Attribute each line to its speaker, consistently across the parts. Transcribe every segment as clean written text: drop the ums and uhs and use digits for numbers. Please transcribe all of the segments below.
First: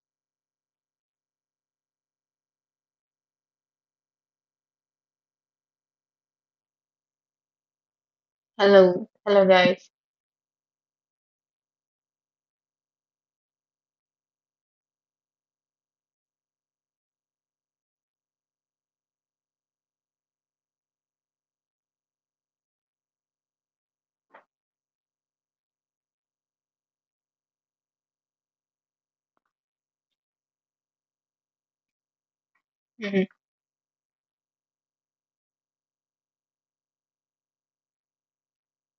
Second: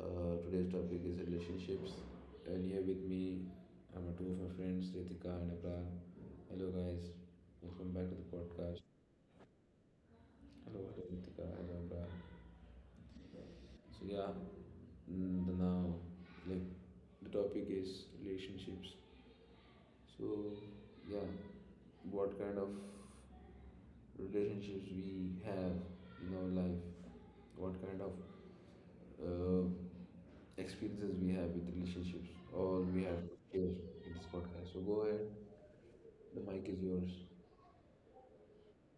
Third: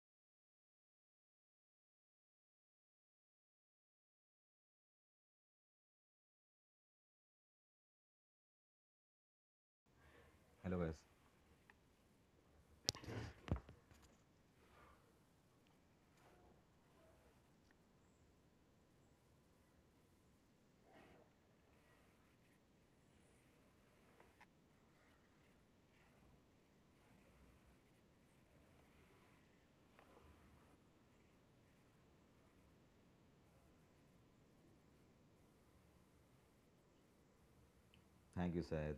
Speaker 1: Today's topic is relationships. And here with me, I'm two of my friends, Ritika and Abra. Hello guys, welcome back to the podcast.
Speaker 2: Hello, hello guys.
Speaker 3: Hello
Speaker 1: Hello,
Speaker 3: guys,
Speaker 1: hello Ritika, hello Abra. So yeah, mm, the now like the topic is relationships. So yeah, what kind of relationships we have in our life? What kind of uh, experiences we have with relationships or we have
Speaker 2: Mhm,
Speaker 1: here in this podcast. So go ahead, the mic is yours.
Speaker 3: thank you Syed.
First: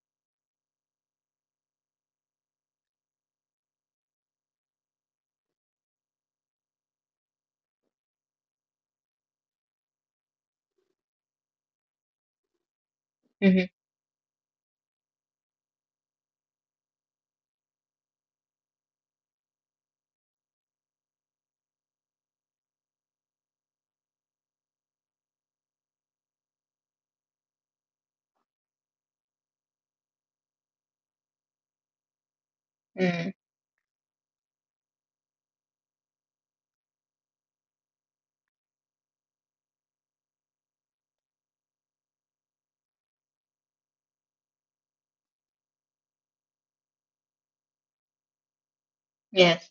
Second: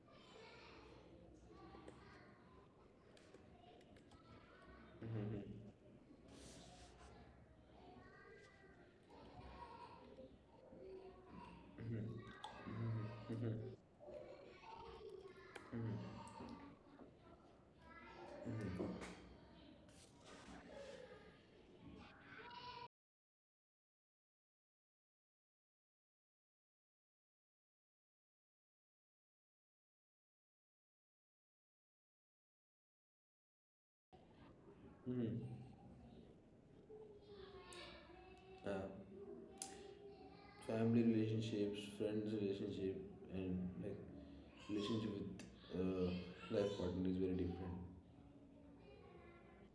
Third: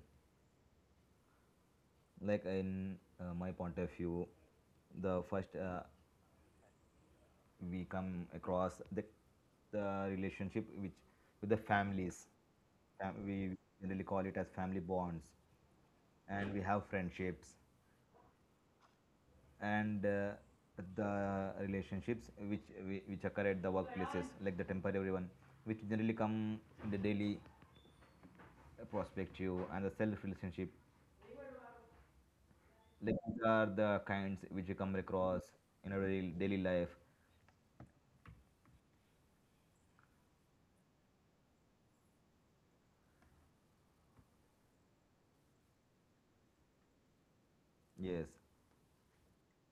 Speaker 3: Like in my point of view, the first we come across the relationship which with the families. We
Speaker 2: mhm,
Speaker 3: generally call it as family bonds, and we have friendships, and the relationships which which occur at the workplaces, like the temporary one, which generally come in the daily perspective, and the self relationship. Like
Speaker 2: mhm.
Speaker 3: these are the kinds which you come across
Speaker 1: Mm-hmm.
Speaker 3: in our daily life.
Speaker 1: Uh, Family relationships, friends relationship, and like relationship with uh, life partner is very different.
Speaker 3: Yes,
Speaker 2: Yes,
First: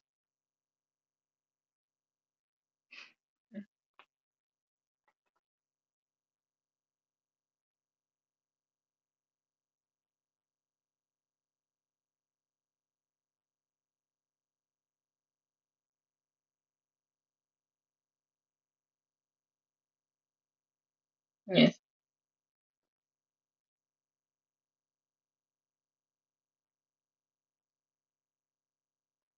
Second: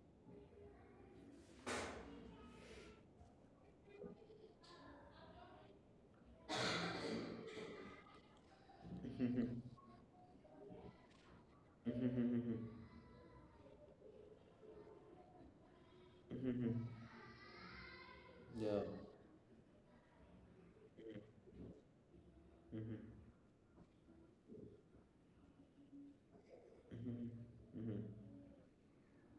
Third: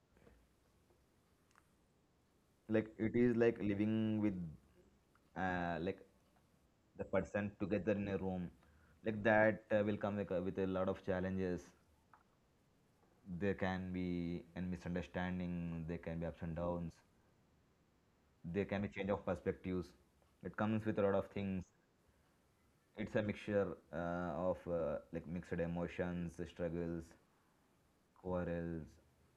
Speaker 3: like it is like living with, like the person together in a room. Like that will come with a lot of challenges. There can be a misunderstanding. There can be ups and
Speaker 1: Mm-hmm.
Speaker 3: downs. There
Speaker 1: Yeah.
Speaker 3: can be change of perspectives. It comes with a lot of things.
Speaker 2: yes.
Speaker 3: It's a
Speaker 1: Mm-hmm.
Speaker 3: mixture of like mixed emotions, struggles,
Speaker 1: Mm-hmm. Mm-hmm.
Speaker 3: quarrels,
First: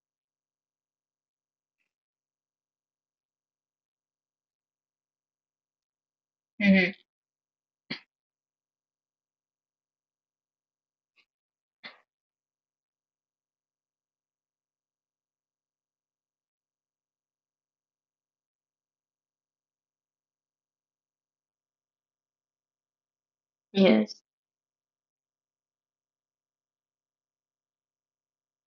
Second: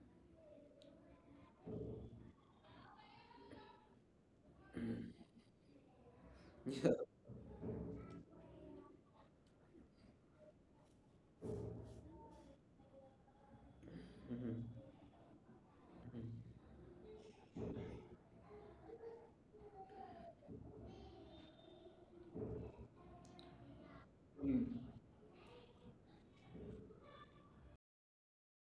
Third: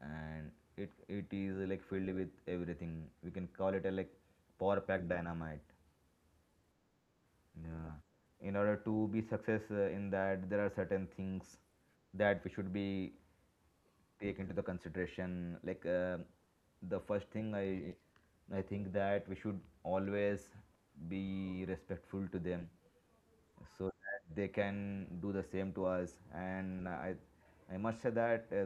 Speaker 3: and it is like filled with everything. We can call it a like power pack dynamite.
Speaker 2: Mhm,
Speaker 3: Yeah, in order to be success in that, there are certain things that we should be take into the consideration. Like the first thing, I think that we should always be respectful to them, so
Speaker 2: yes.
Speaker 3: that they can do the same to us. And I must say that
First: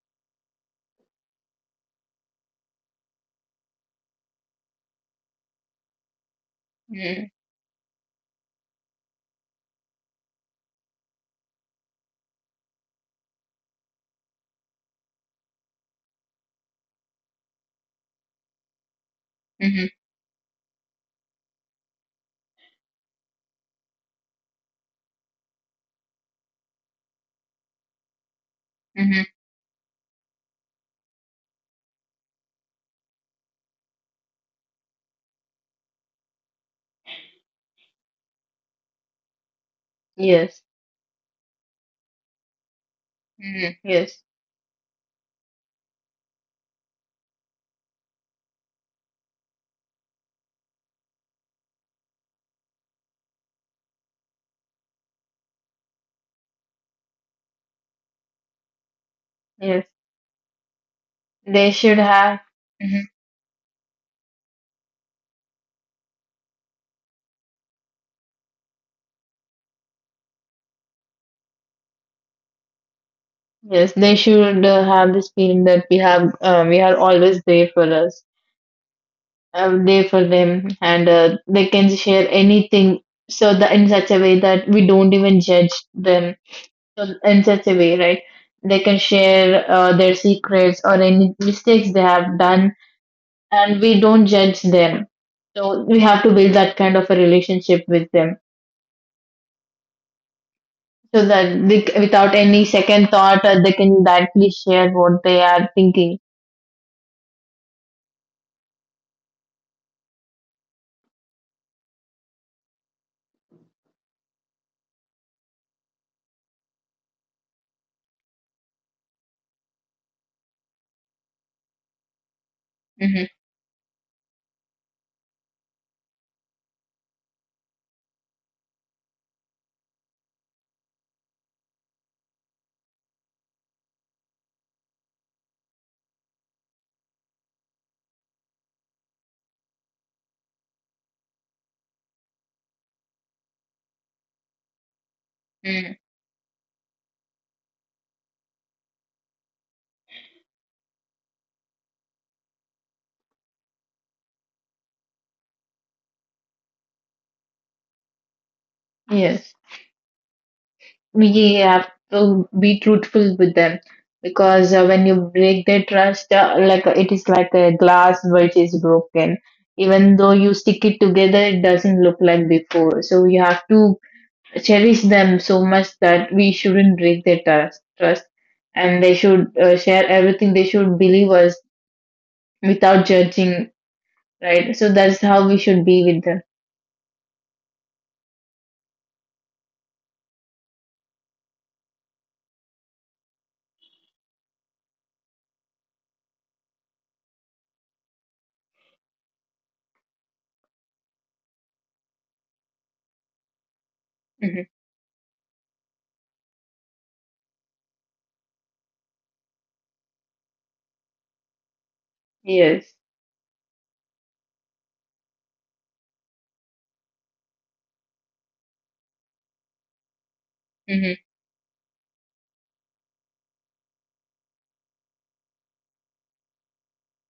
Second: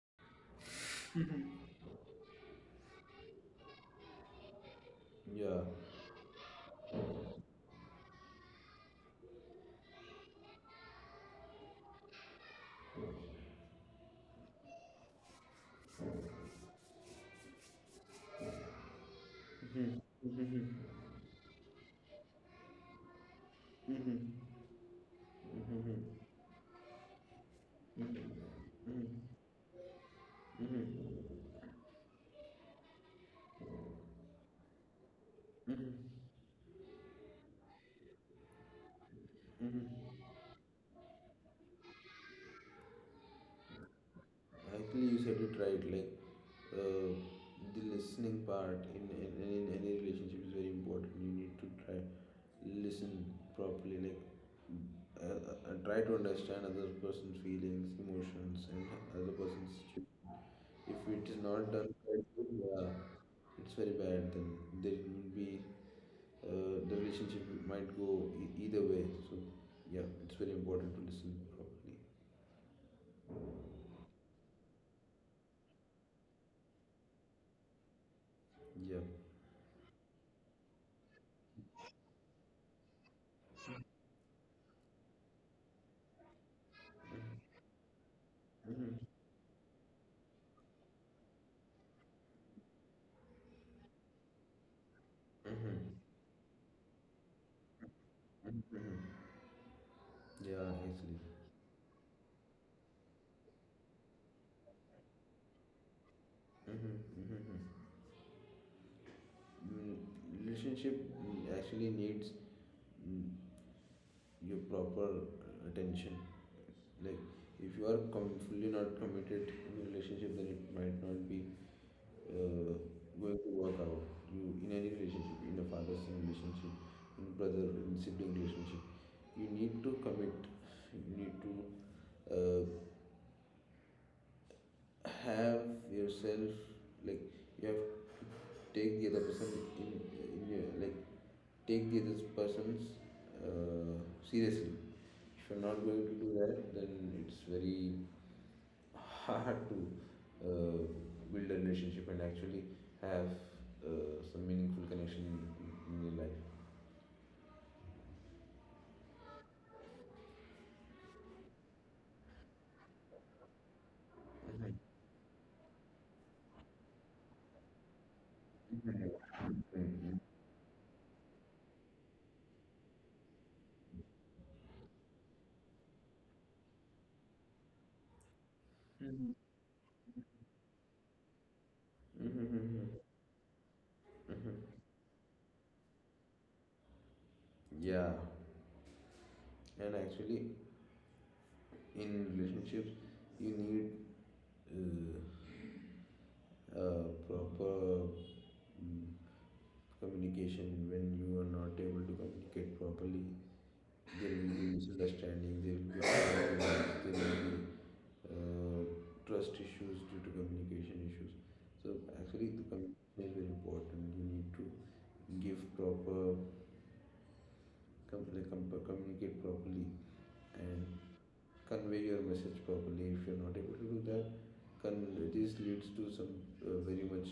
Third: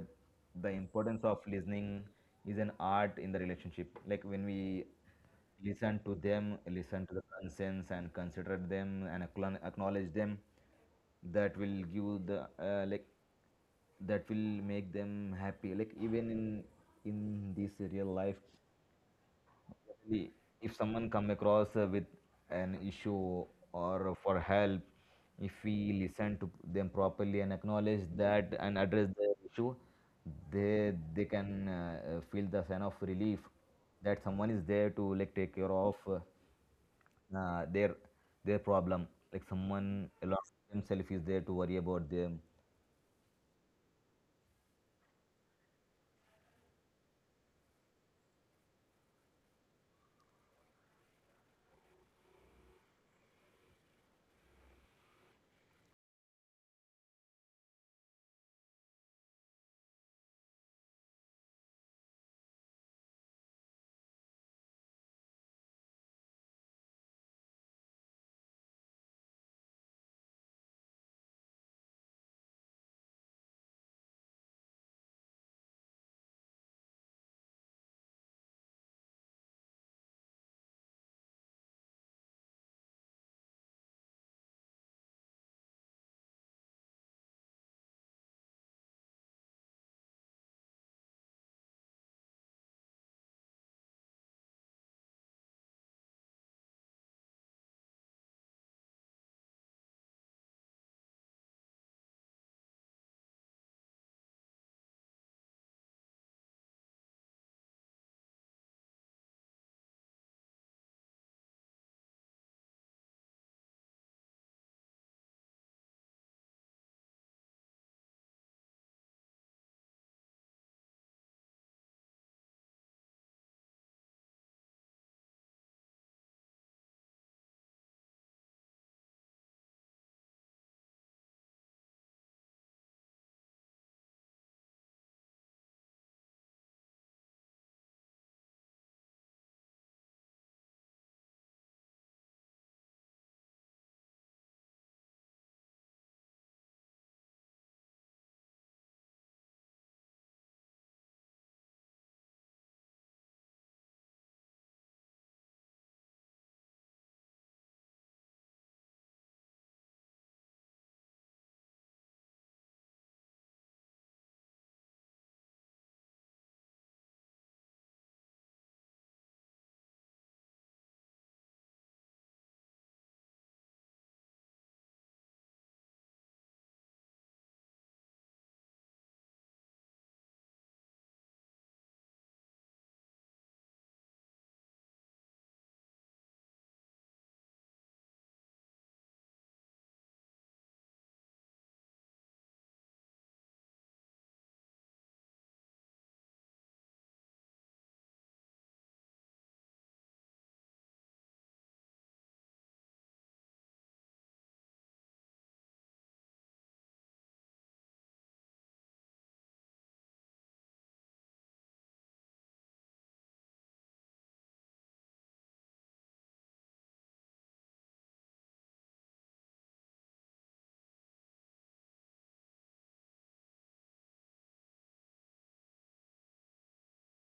Speaker 3: the importance of listening is an art in the relationship. Like when we
Speaker 1: Yeah.
Speaker 3: listen to them, listen to the
Speaker 2: Mhm,
Speaker 3: concerns and consider them and acknowledge them, that will give the like that will make them happy. Like even in this real life.
Speaker 2: mhm,
Speaker 1: Mm-hmm.
Speaker 3: Definitely, if
Speaker 1: Mm-hmm.
Speaker 3: someone come across with an issue or for
Speaker 1: Mm-hmm.
Speaker 3: help, if we listen to them properly and acknowledge that and address
Speaker 2: mhm.
Speaker 3: the issue,
Speaker 1: Mm-hmm.
Speaker 3: they
Speaker 1: Mm-hmm.
Speaker 3: they can feel the sense of relief that someone is there to like take care of
Speaker 1: Mm-hmm.
Speaker 3: their problem, like someone
Speaker 1: Mm-hmm.
Speaker 3: along
Speaker 2: Yes.
Speaker 3: himself is there to worry about them.
Speaker 2: Mhm, yes.
Speaker 1: Actually, you said it right. Like uh, the listening part in any relationship is very important. You need to try listen properly. Like try to understand other person's feelings, emotions, and other person's
Speaker 2: Yes.
Speaker 1: situation. If it is
Speaker 2: They
Speaker 1: not done
Speaker 2: should have.
Speaker 1: correctly, yeah,
Speaker 2: Mhm.
Speaker 1: it's very bad. Then there will be the relationship might go either way. So yeah, it's very important to listen properly.
Speaker 2: Yes, they should have this feeling that we have. We are always there for us.
Speaker 1: Yeah.
Speaker 2: There for them, and they can share anything. So that in such a way that we don't even judge them. So in such a way, right? They can share their secrets or any mistakes they have done, and we don't judge them.
Speaker 1: Mm-hmm.
Speaker 2: So we have to build that kind of a relationship with them
Speaker 1: Mm-hmm. Yeah, actually.
Speaker 2: so that they, without any second thought, they can directly share what they are thinking.
Speaker 1: Mm-hmm. Mm-hmm. Mm, relationship actually needs mm, your proper attention. Like, if you are fully not committed in a relationship, then it might not be uh,
Speaker 2: Hmm,
Speaker 1: going to work out. You in any relationship, in a father-son relationship, in brother, in sibling relationship, you need to commit. You need to uh, have yourself like you have to take the other person in, in your like take the other person's uh, seriously if you're not going to do that then it's very hard to uh, build a relationship and actually have some meaningful connection in your life.
Speaker 2: yes. We have to be truthful with them because when you break their trust, it is like a glass which is broken.
Speaker 1: Mhm.
Speaker 2: Even though you stick it together, it doesn't look like before, so you have to cherish them so much that we shouldn't break their trust. And they should share everything. They should believe us
Speaker 1: Mhm.
Speaker 2: without judging, right? So that's how we should be with them.
Speaker 1: Yeah, and actually, in relationships, you need uh, proper mm, communication when you are not able to communicate properly there will be
Speaker 2: Hmm.
Speaker 1: misunderstanding there will be uh, trust issues due to communication issues so actually the communication
Speaker 2: Yes.
Speaker 1: is very important you need to give proper like, communicate properly and
Speaker 2: Hmm.
Speaker 1: convey your message properly if you're not able to do that this leads to some very much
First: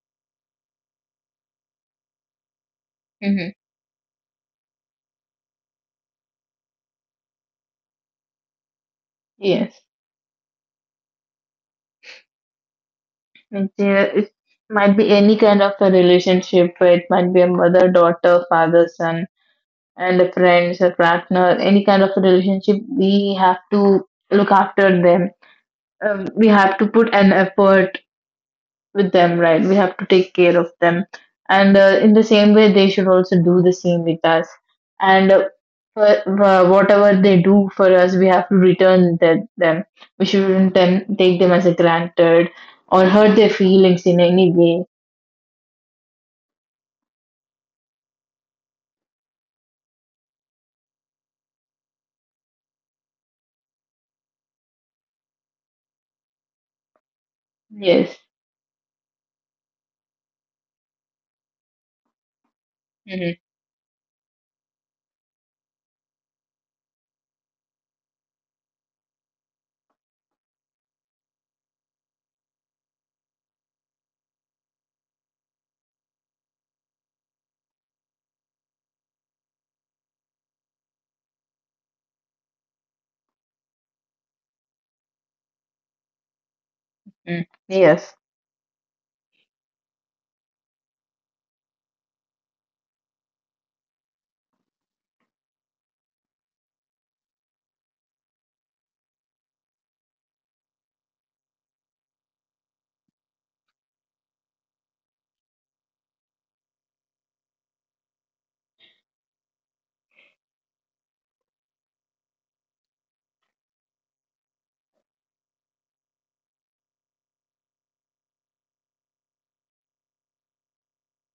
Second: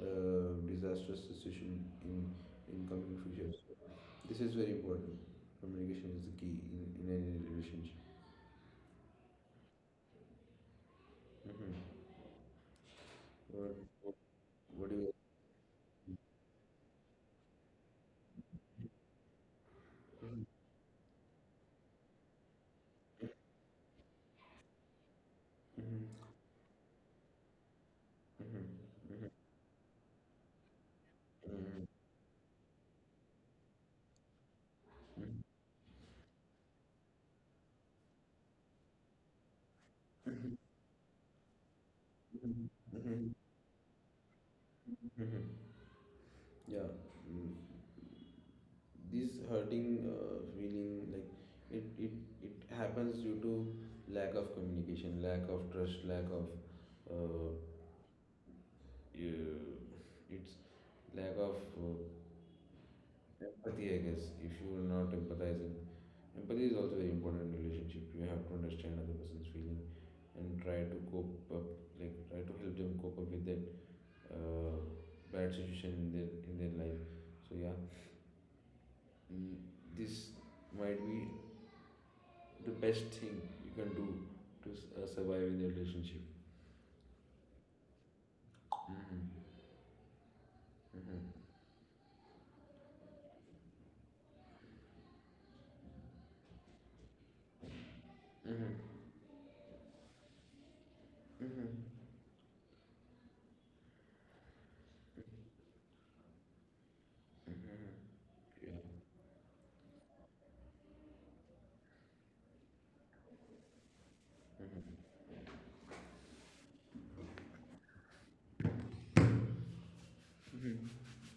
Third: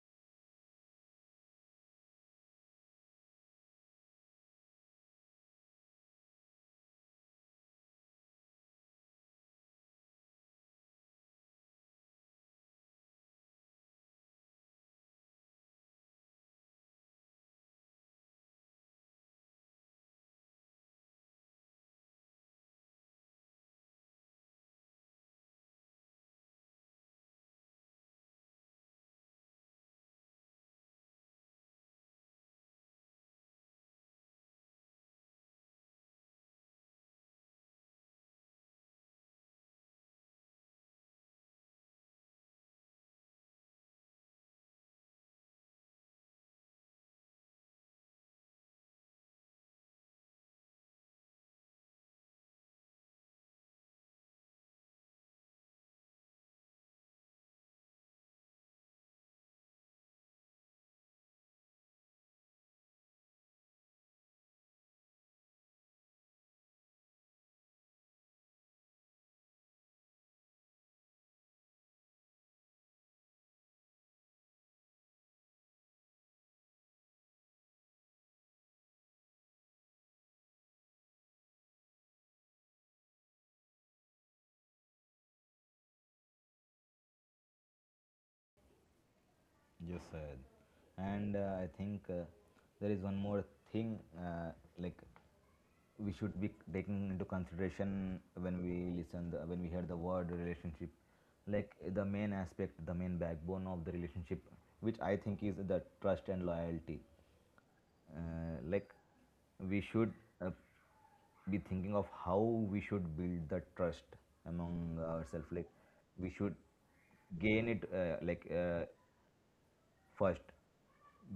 Speaker 1: disastrous situation in coming
Speaker 2: Hmm.
Speaker 1: future. So this is very important. Communication is the key in any relationship.
Speaker 2: Yes.
Speaker 1: Hmm.
Speaker 2: Means
Speaker 1: What, what,
Speaker 2: it
Speaker 1: what do
Speaker 2: might be
Speaker 1: you?
Speaker 2: any kind of a relationship. It might be a mother, daughter, father, son, and a friends, a partner, any kind of a relationship. We have to look after them.
Speaker 1: Mhm,
Speaker 2: We have to put an effort with them, right? We have to take care of them. And in the same way, they should also do the same with us.
Speaker 1: mhm,
Speaker 2: And for whatever they do for us, we have to return that, them. We shouldn't take them as a granted
Speaker 1: mhm,
Speaker 2: or
Speaker 1: mhm, mhm.
Speaker 2: hurt their feelings in any way.
Speaker 1: Mhm. Yeah, mm, this hurting feeling like it, it it happens due to lack of communication, lack of trust, lack of uh,
Speaker 2: Yes.
Speaker 1: it's lack of
Speaker 2: Mm-hmm.
Speaker 1: empathy. I guess if you are not empathizing empathy is also very important in relationship. You have to understand other person's feeling and try to cope up, like try to help them cope up with that uh, bad situation in their life. So yeah, mm, this might be the best thing you can do to survive in your relationship.
Speaker 2: Yes.
Speaker 1: Mhm.
Speaker 3: Yes, sir. And I think there is one more thing, like we should be taking into consideration when we when we hear the word relationship, like the main aspect, the main backbone of the relationship, which I think is the trust and loyalty.
Speaker 1: Yeah,
Speaker 3: Like we should uh, be thinking of how we should build the trust among ourselves. Like we should gain it, first,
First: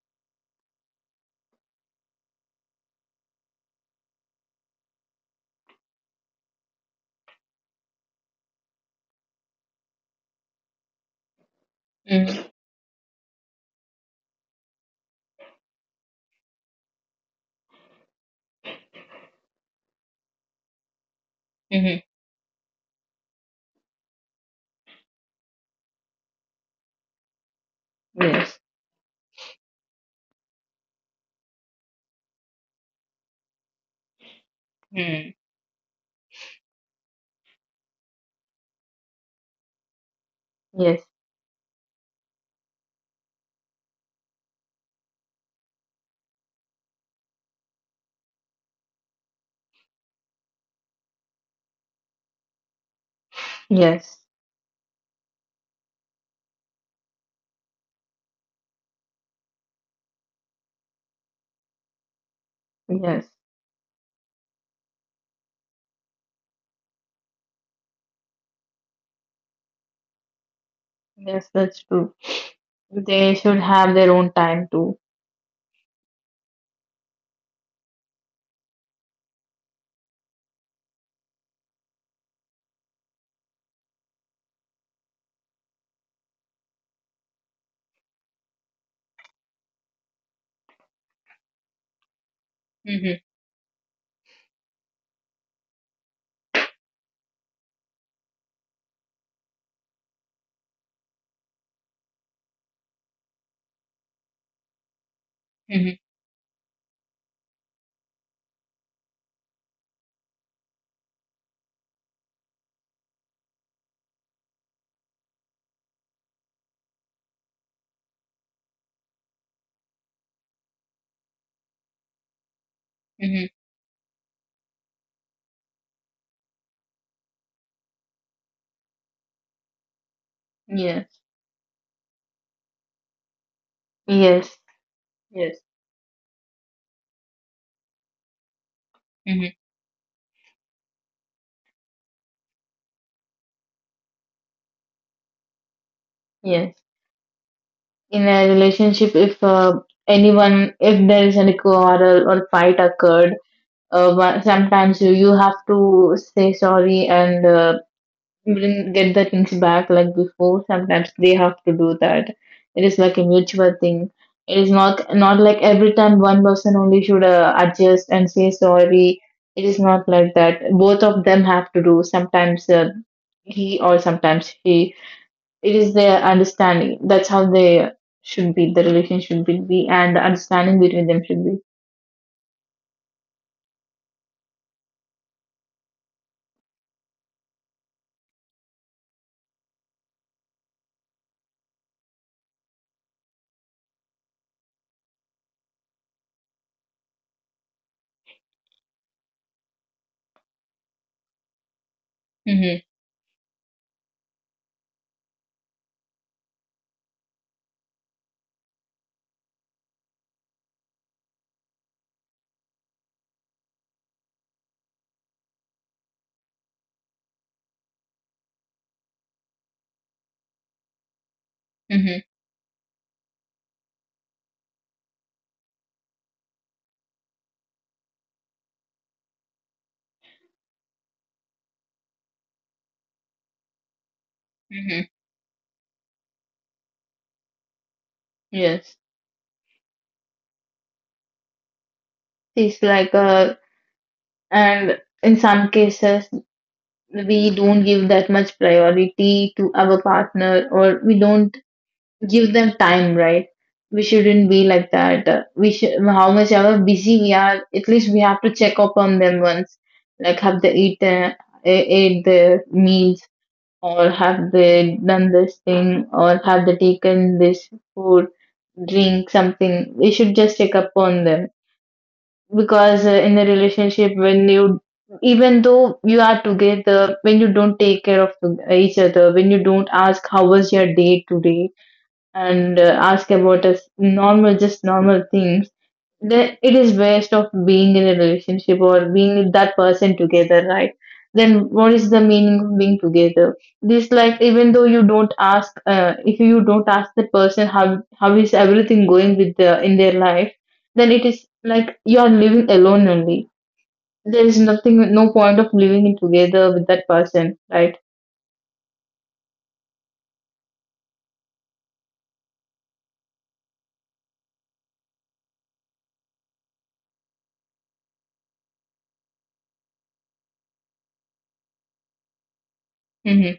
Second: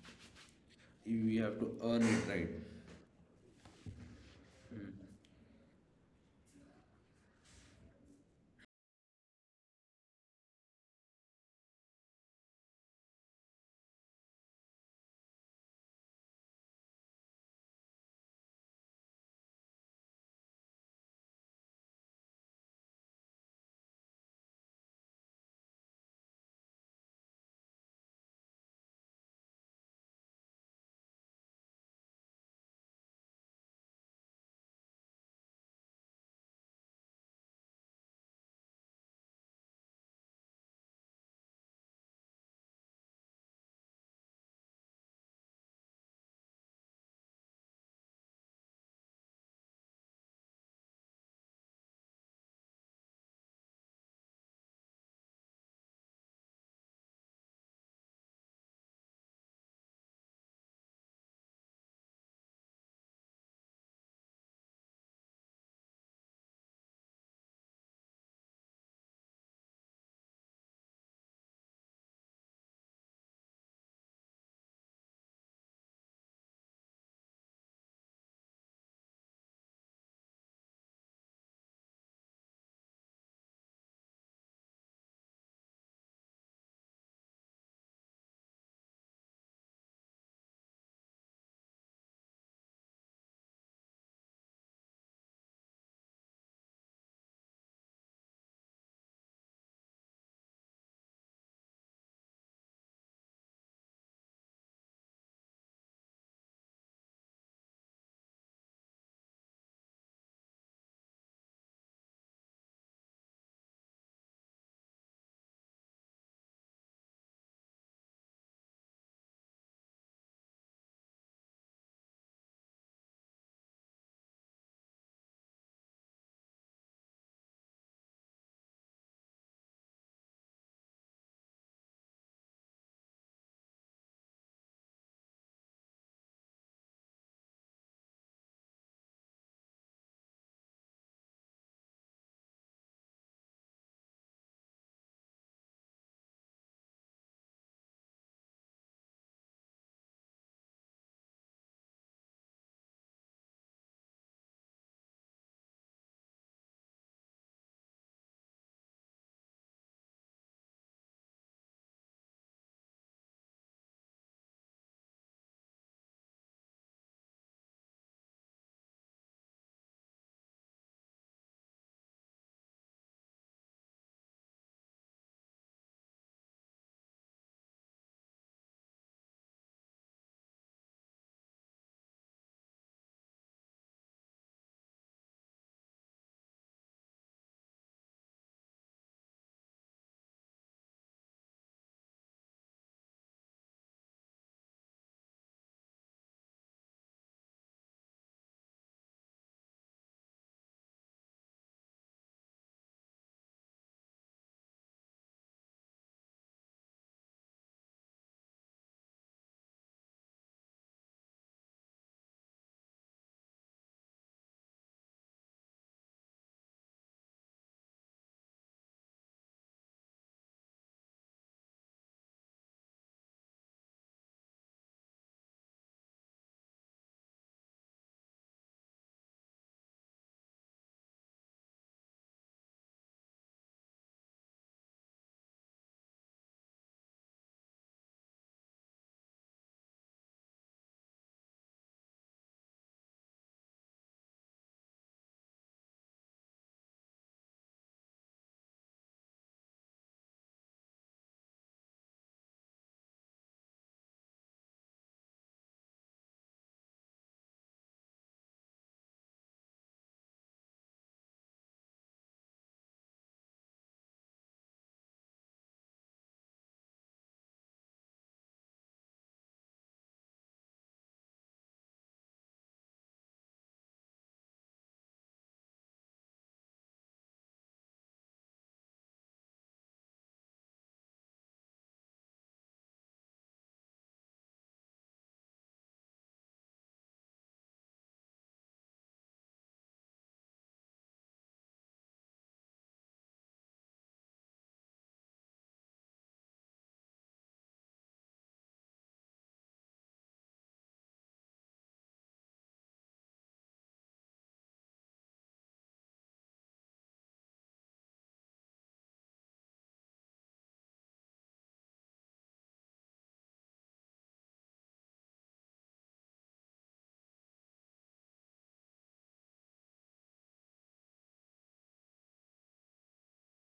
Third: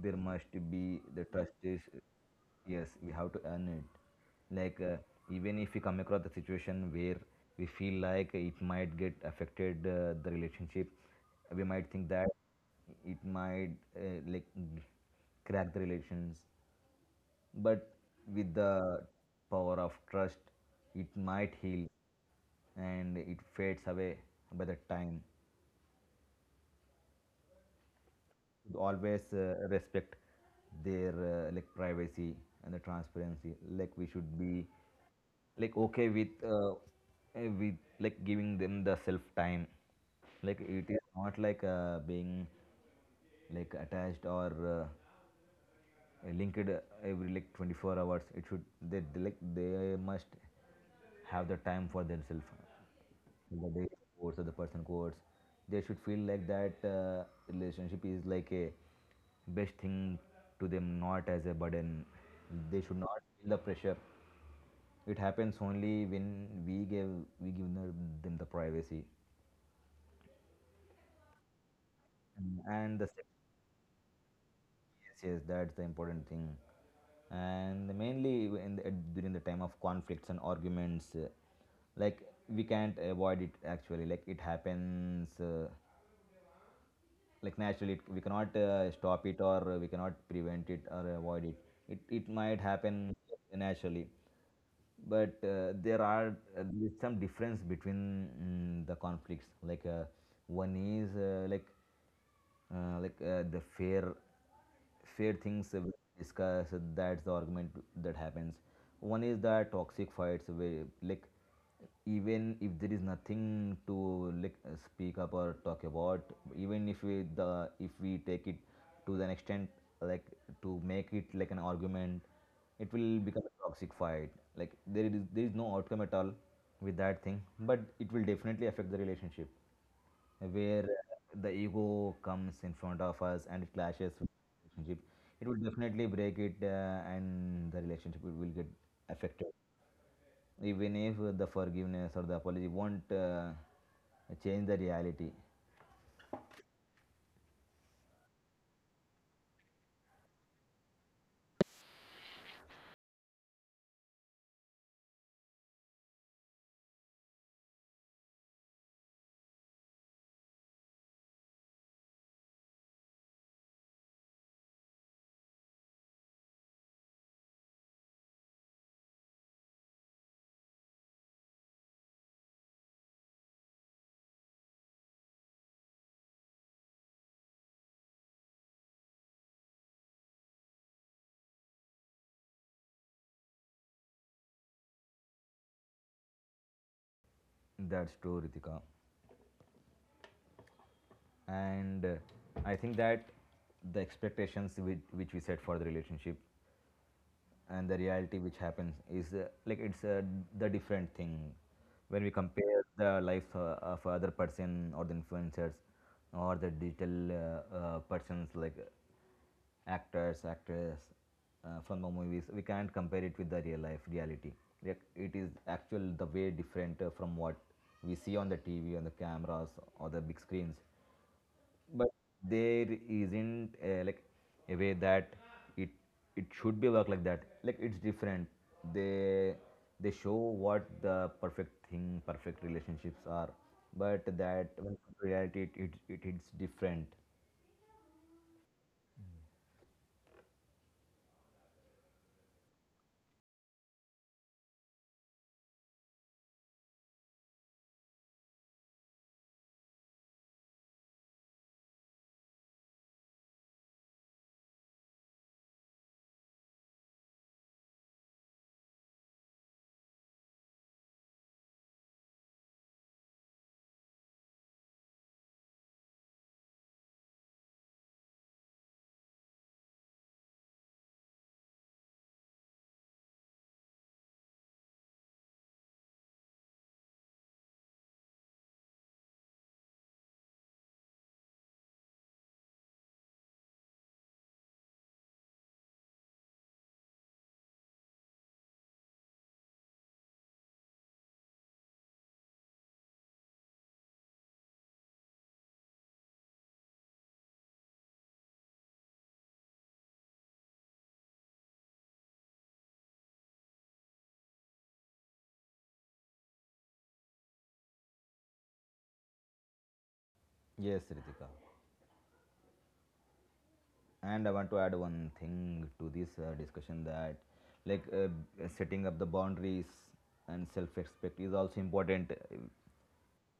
Speaker 3: there must be
Speaker 1: you
Speaker 3: the
Speaker 1: you have
Speaker 3: trust
Speaker 1: to
Speaker 3: is,
Speaker 1: earn it right.
Speaker 3: yes, we have to earn it. Like even if we come across the situation where we feel like it might get affected the relationship, we might think that
Speaker 2: Mm-hmm.
Speaker 3: it might like g- crack the relations, but with the power of trust, it might heal
Speaker 2: Mm-hmm.
Speaker 3: and it fades away by the time.
Speaker 2: Yes.
Speaker 3: Should always respect their like privacy and the transparency. Like we should be
Speaker 2: Mm-hmm.
Speaker 3: like okay with with like giving them the self time. Like it is
Speaker 2: Yes.
Speaker 3: not like being like attached or linked, every like 24 hours. It should, they they must have the time for themselves, the day
Speaker 2: Yes.
Speaker 3: course or the person course. They should feel like that relationship is like a best thing to them, not as a burden. They should not
Speaker 2: Yes.
Speaker 3: feel the pressure. It happens only when we give we give them the privacy.
Speaker 2: Yes, that's true.
Speaker 3: Mm, and the
Speaker 2: They should have their own time too.
Speaker 3: yes, yes, that's the important thing. And mainly in the, during the time of conflicts and arguments, like we can't avoid it actually. Like it happens, like naturally, we cannot stop it, or we cannot prevent it or avoid it. It might happen
Speaker 2: Mm-hmm.
Speaker 3: naturally. But there are, there is some difference between, mm, the conflicts. Like one is the fair things we
Speaker 2: Mm-hmm.
Speaker 3: discuss, that's the argument that happens. One is the toxic fights where like even if there is nothing to like speak up or talk about, even if we the if we take it to an extent like to make it like an argument, it will
Speaker 2: Mm-hmm.
Speaker 3: become a toxic fight. Like there is no outcome at all with that thing, but it will definitely affect the relationship, where
Speaker 2: Yes.
Speaker 3: the ego comes in front of us and it clashes with
Speaker 2: Yes.
Speaker 3: the relationship. It will
Speaker 2: Yes.
Speaker 3: definitely break it, and the relationship will get affected.
Speaker 2: Mm-hmm.
Speaker 3: Even if the forgiveness or the apology won't change the reality.
Speaker 2: Yes. In a relationship, if anyone, if there is any quarrel or fight occurred, sometimes you have to say sorry, and bring get the things back like before. Sometimes they have to do that. It is like a mutual thing. It is not like every time one person only should adjust and say sorry. It is not like that. Both of them have to do sometimes, he or sometimes she. It is their understanding. That's how they should be. The relation should be, and the understanding between them should be.
Speaker 3: That's true, Ritika. And I think that the expectations which we set for the relationship and the reality which happens is like it's the different thing. When we
Speaker 2: Mm-hmm,
Speaker 3: compare the life of other person, or the influencers, or the digital persons like actors, actresses from the movies, we can't compare it with the real life reality. Like it is actual the way different from what we see on the TV, on the cameras, or the big screens. But
Speaker 2: mm-hmm,
Speaker 3: there isn't like a way that it it should be work like that. Like it's different. They they show what the perfect thing, perfect relationships are, but that when it
Speaker 2: mm-hmm.
Speaker 3: comes to reality, it's different.
Speaker 2: Yes. It's like, and in some cases we don't give that much priority to our partner, or we don't give them time, right? We shouldn't be like that. We should, how much ever busy we are, at least we have to check up on them once. Like, have they eaten, ate their meals, or have they done this thing, or have they taken this food, drink something? We should just check up on them. Because in a relationship, when you, even though you are together, when you don't take care of each other, when you don't ask how was your day today, and ask about us normal, just normal things, then it is waste of being in a relationship or being with that person together, right? Then what is the meaning of being together? This, like, even though you don't ask, if you don't ask the person how is everything going with the in their life, then it is like you are living alone only. There is nothing, no point of living it together with that person, right?
Speaker 3: Yes, Ritika, and I want to add one thing to this discussion, that like setting up the boundaries and self respect is also important,
Speaker 2: Mm-hmm.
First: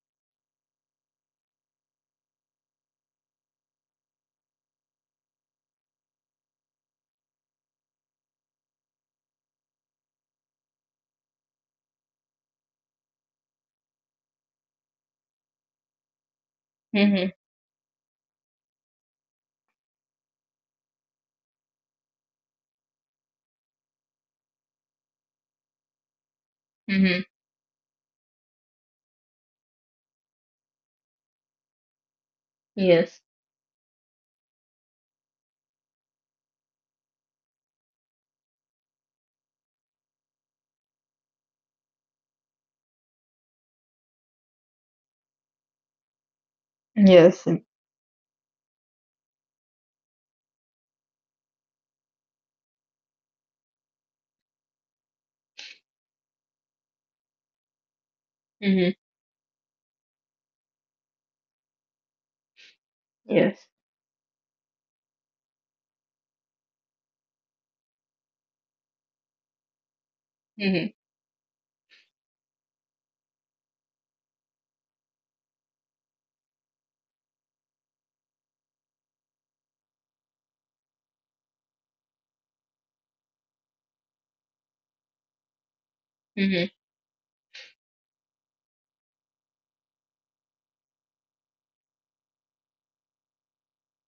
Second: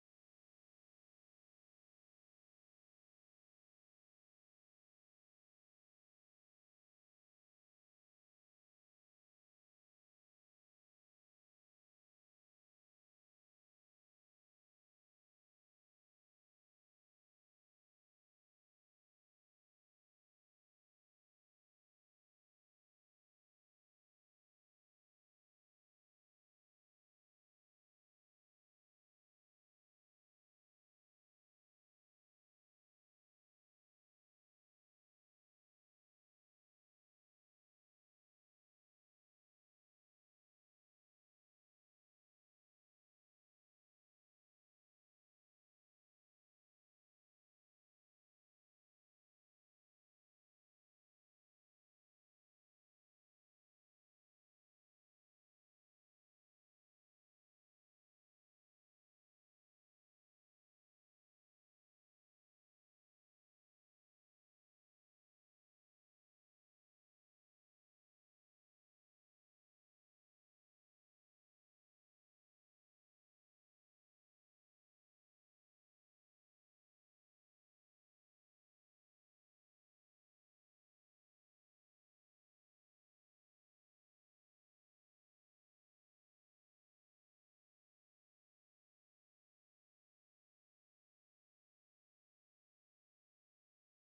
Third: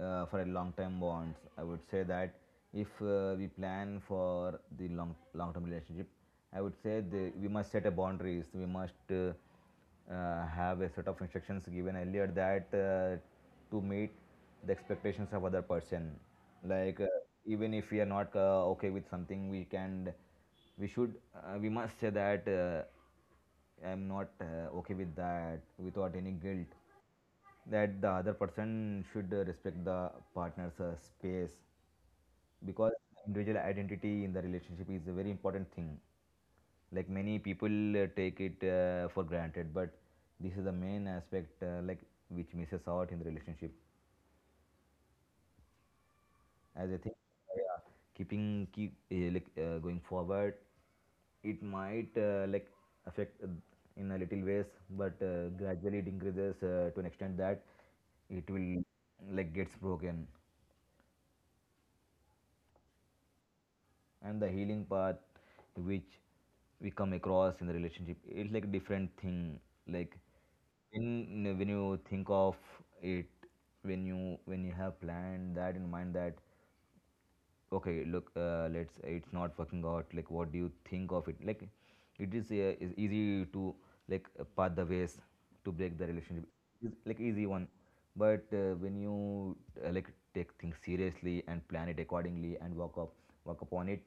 Speaker 3: for a long term bonds. I would say that if we plan for the long term relationship, I would say we must set a boundaries. We must have a set of instructions given earlier, that to meet the expectations of other person. Like
Speaker 2: Mm-hmm.
Speaker 3: even if we are not okay with something, we should, we must say that I'm not okay with that without any guilt.
Speaker 2: Mm-hmm.
Speaker 3: That the other person should respect the partner's space, because
Speaker 2: Yes.
Speaker 3: individual identity in the relationship is a very important thing. Like many people take it for granted, but this is the main aspect, like which misses out in the relationship, as I think.
Speaker 2: Yes.
Speaker 3: Yeah, keep like going forward, it might like affect, in a little ways, but gradually it increases to an extent that it will
Speaker 2: Mm-hmm.
Speaker 3: like gets broken.
Speaker 2: Yes.
Speaker 3: And the healing part which we come across in the relationship, it's like a different thing. Like
Speaker 2: Mm-hmm.
Speaker 3: when you think of it, when you have planned that in mind that okay look, let's it's not working out, like what do you think of it. Like it is easy to like path the ways to break the relationship.
Speaker 2: Mm-hmm.
Speaker 3: It's, like easy one. But when you like take things seriously and plan it accordingly and work upon it.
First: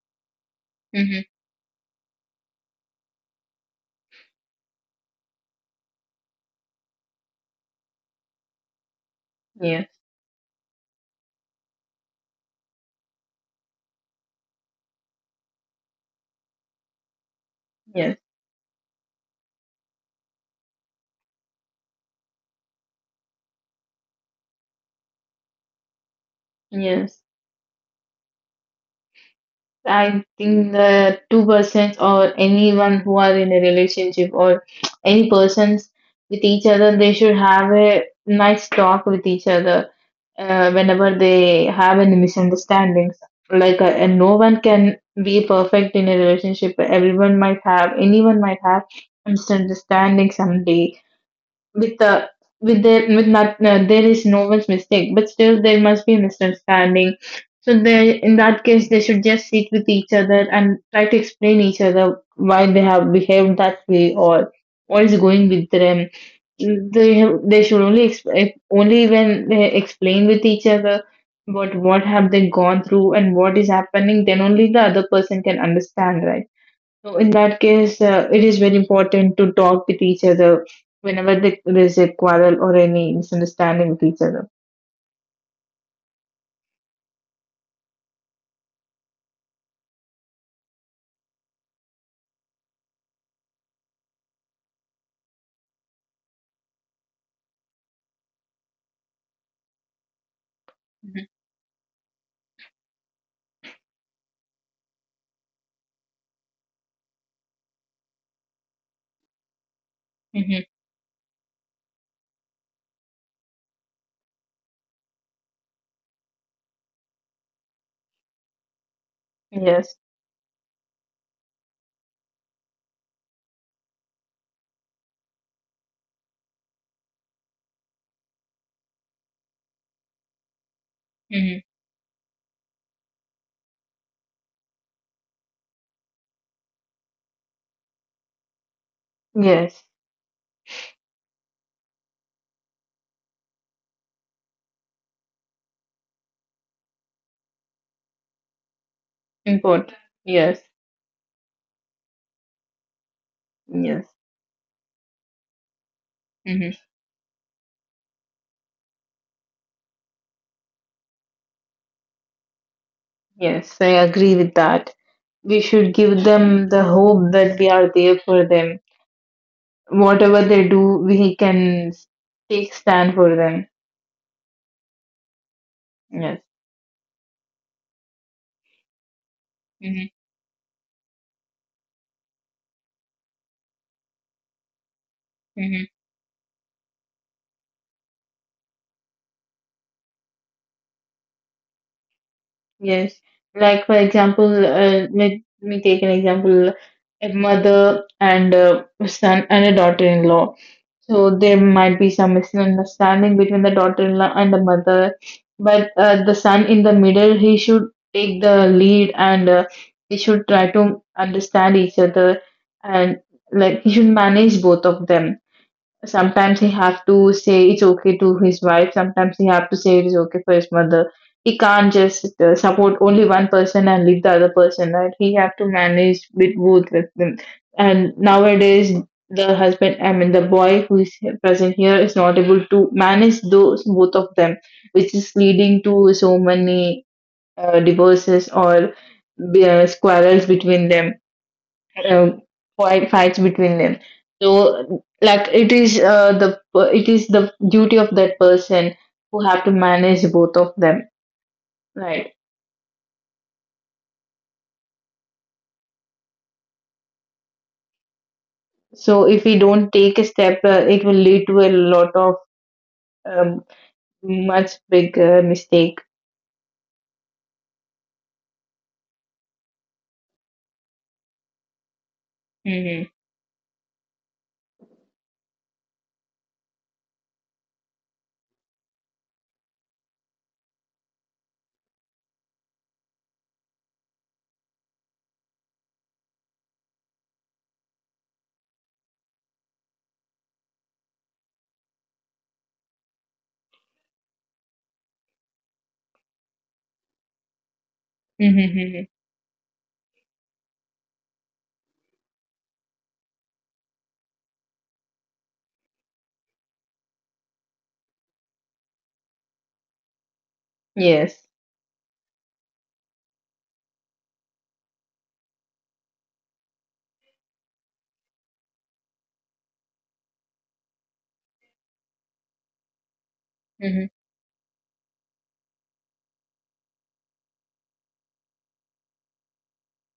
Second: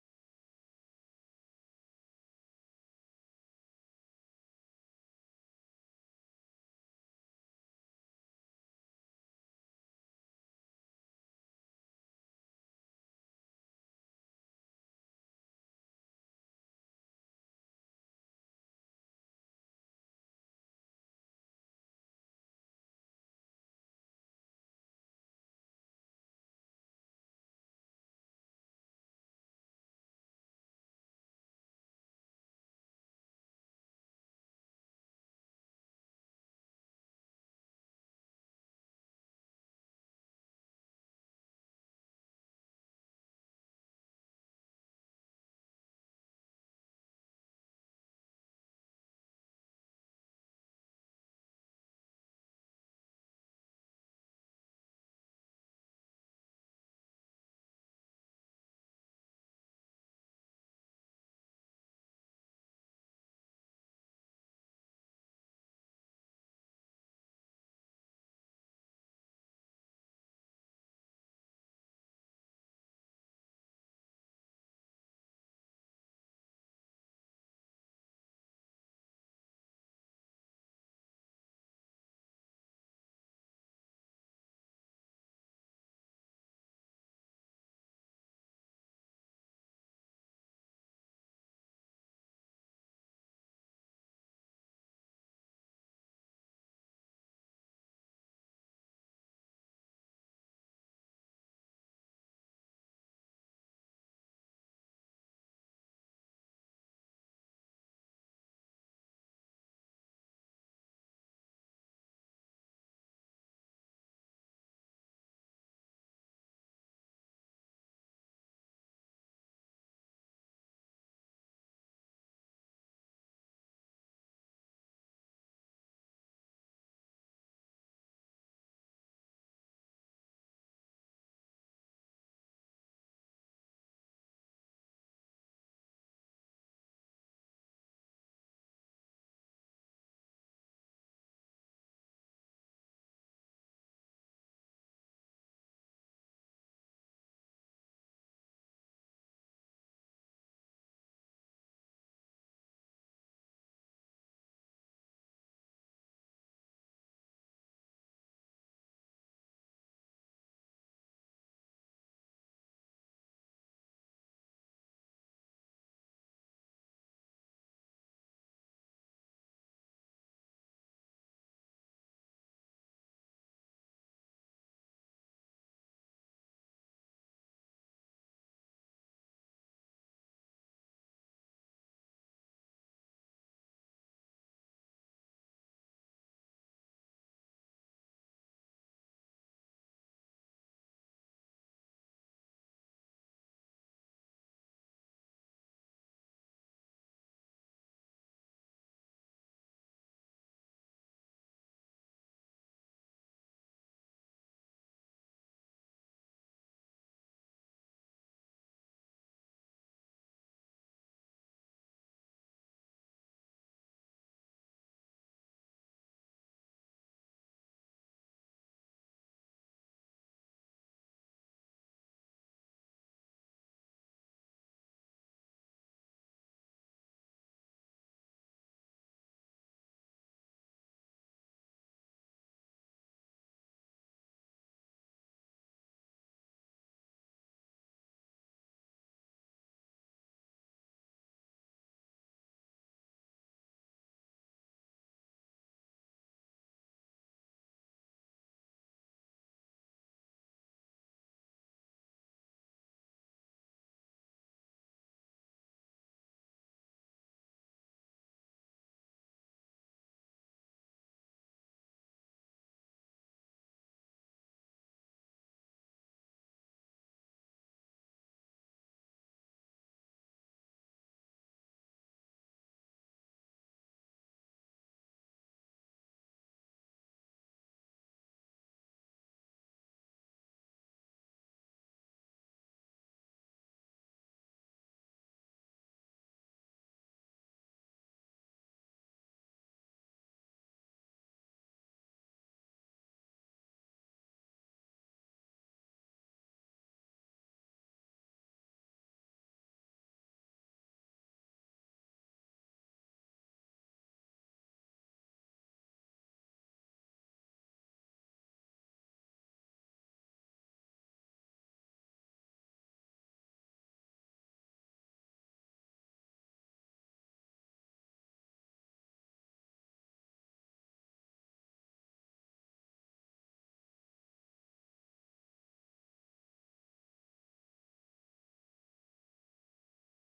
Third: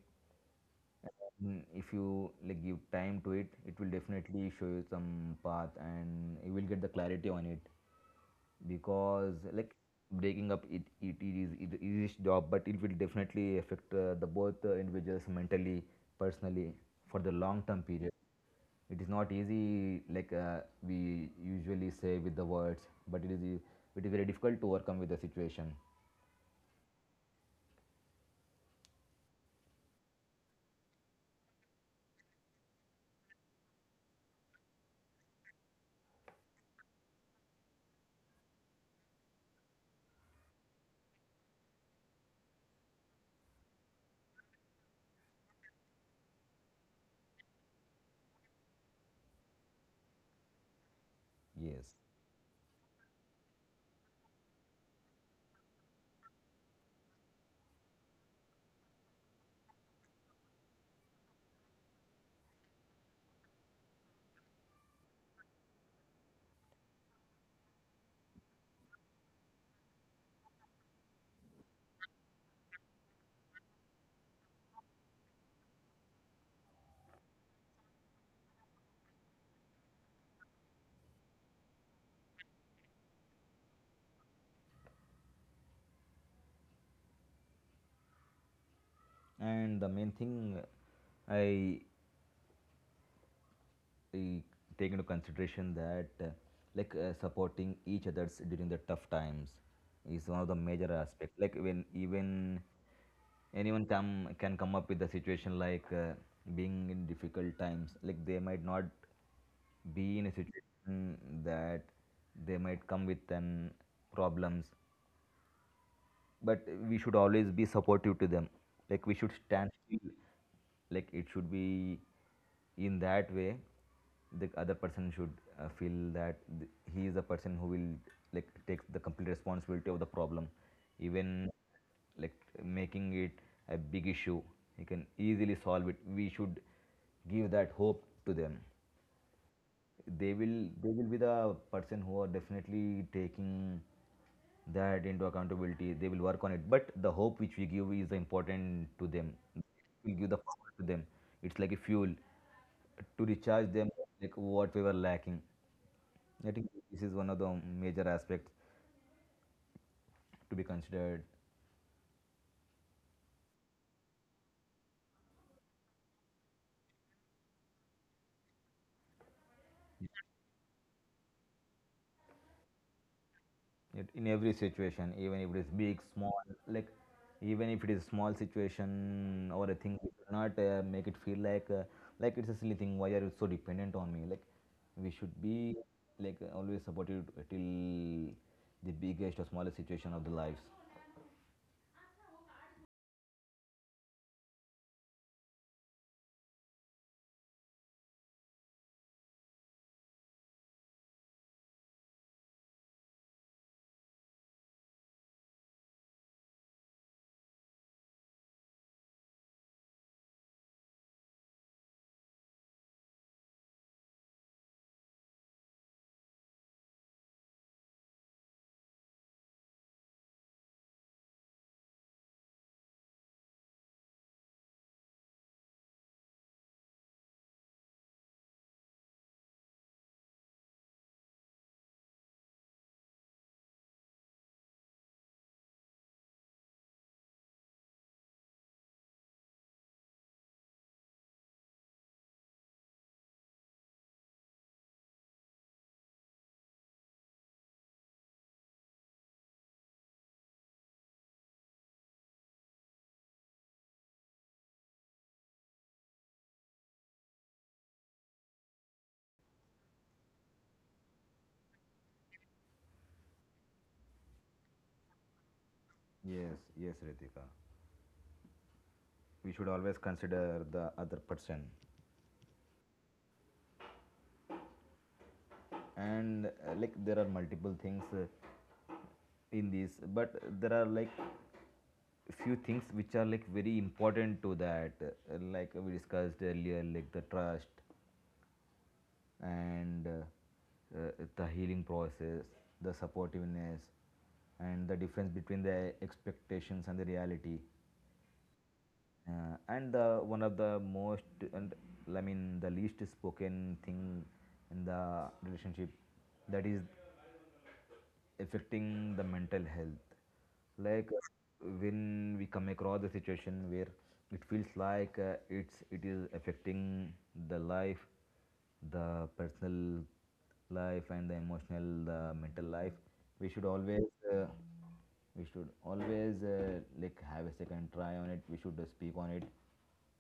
Speaker 2: Mm-hmm.
Speaker 3: Mm, if you like give time to it, it will definitely show you some path, and you will get the clarity on it, because like
Speaker 2: Yes.
Speaker 3: breaking up, it is job, but it will definitely affect the both individuals mentally, personally, for the long term period.
Speaker 2: Yes.
Speaker 3: It is not easy, like we usually say with the words, but it is very difficult to overcome with the situation.
Speaker 2: Yes. I think the two persons or anyone who are in a relationship, or any persons with each other, they should have a nice talk with each other whenever they have any misunderstandings. Like, and no one can be perfect in a relationship. Everyone might have, anyone might have misunderstanding someday
Speaker 3: Yes.
Speaker 2: with the with there with not, there is no one's mistake, but still there must be misunderstanding. So they, in that case, they should just sit with each other and try to explain each other why they have behaved that way, or what is going with them. They should only, only when they explain with each other about what have they gone through and what is happening, then only the other person can understand, right? So in that case, it is very important to talk with each other whenever there is a quarrel or any misunderstanding with each other.
Speaker 3: And the main thing I we take into consideration, that supporting each others during the tough times is one of the major aspects. Like when even anyone come can come up with a situation like being in difficult times, like they might not be in a
Speaker 2: Mm-hmm.
Speaker 3: situation that they might come with an problems, but we should always be supportive to them. Like we should stand
Speaker 2: Yes.
Speaker 3: still. Like it should be in that way. The other person should feel that he is the person who will like take the complete responsibility of the problem, even
Speaker 2: Mm-hmm.
Speaker 3: like making it a big issue. He can easily solve it. We should give that hope to them.
Speaker 2: Yes,
Speaker 3: They will be the person who are definitely taking that into accountability. They will work on it, but the hope which we give is important to them.
Speaker 2: important.
Speaker 3: We give the
Speaker 2: Yes,
Speaker 3: power to them. It's like a fuel to recharge them,
Speaker 2: yes.
Speaker 3: like what we were lacking. I think
Speaker 2: Mm-hmm.
Speaker 3: this is one of the major aspects to be considered.
Speaker 2: Yes. I agree with that. We should give them the hope that we are there for them. Whatever they do, we can take stand for them.
Speaker 3: In every situation, even if it is big, small,
Speaker 2: Yes.
Speaker 3: like even if it is small situation or a thing, we should not make it feel like it's a silly thing, why are you so dependent on me. Like, we should be
Speaker 2: Mm-hmm.
Speaker 3: like always supported till the biggest or smallest situation of the lives.
Speaker 2: Yes, like for example, let me take an example: a mother and a son and a daughter-in-law. So there might be some misunderstanding between the daughter-in-law and the mother, but the son in the middle, he should take the lead, and he should try to understand each other, and like, he should manage both of them. Sometimes he have to say it's okay to his wife. Sometimes he have to say it is okay for his mother. He can't just support only one person and leave the other person, right? He have to manage with both of them. And nowadays, the husband, I mean, the boy who is present here is not able to manage those both of them, which is leading to so many divorces, or squirrels between them, um, fights between them. So, like, it is, the it is the duty of that person who have to manage both of them, right? So if we don't take a step, it will lead to a lot of um, much bigger mistake.
Speaker 3: Yes, yes, Ritika, we should always consider the other person.
Speaker 2: Hmm.
Speaker 3: And like there are multiple things in this, but there are like few things which are like very important to that, like we discussed earlier, like the trust, and the healing process, the supportiveness, and the difference between the expectations and the reality.
Speaker 2: Hmm.
Speaker 3: And the one of the most, and I mean the least spoken thing in the relationship, that is affecting the mental health. Like,
Speaker 2: Yes.
Speaker 3: when we come across the situation where it feels like it is affecting the life, the personal life, and the emotional, the mental life. We should always,
Speaker 2: Hmm.
Speaker 3: uh, we should always like have a second try on it. We should speak on it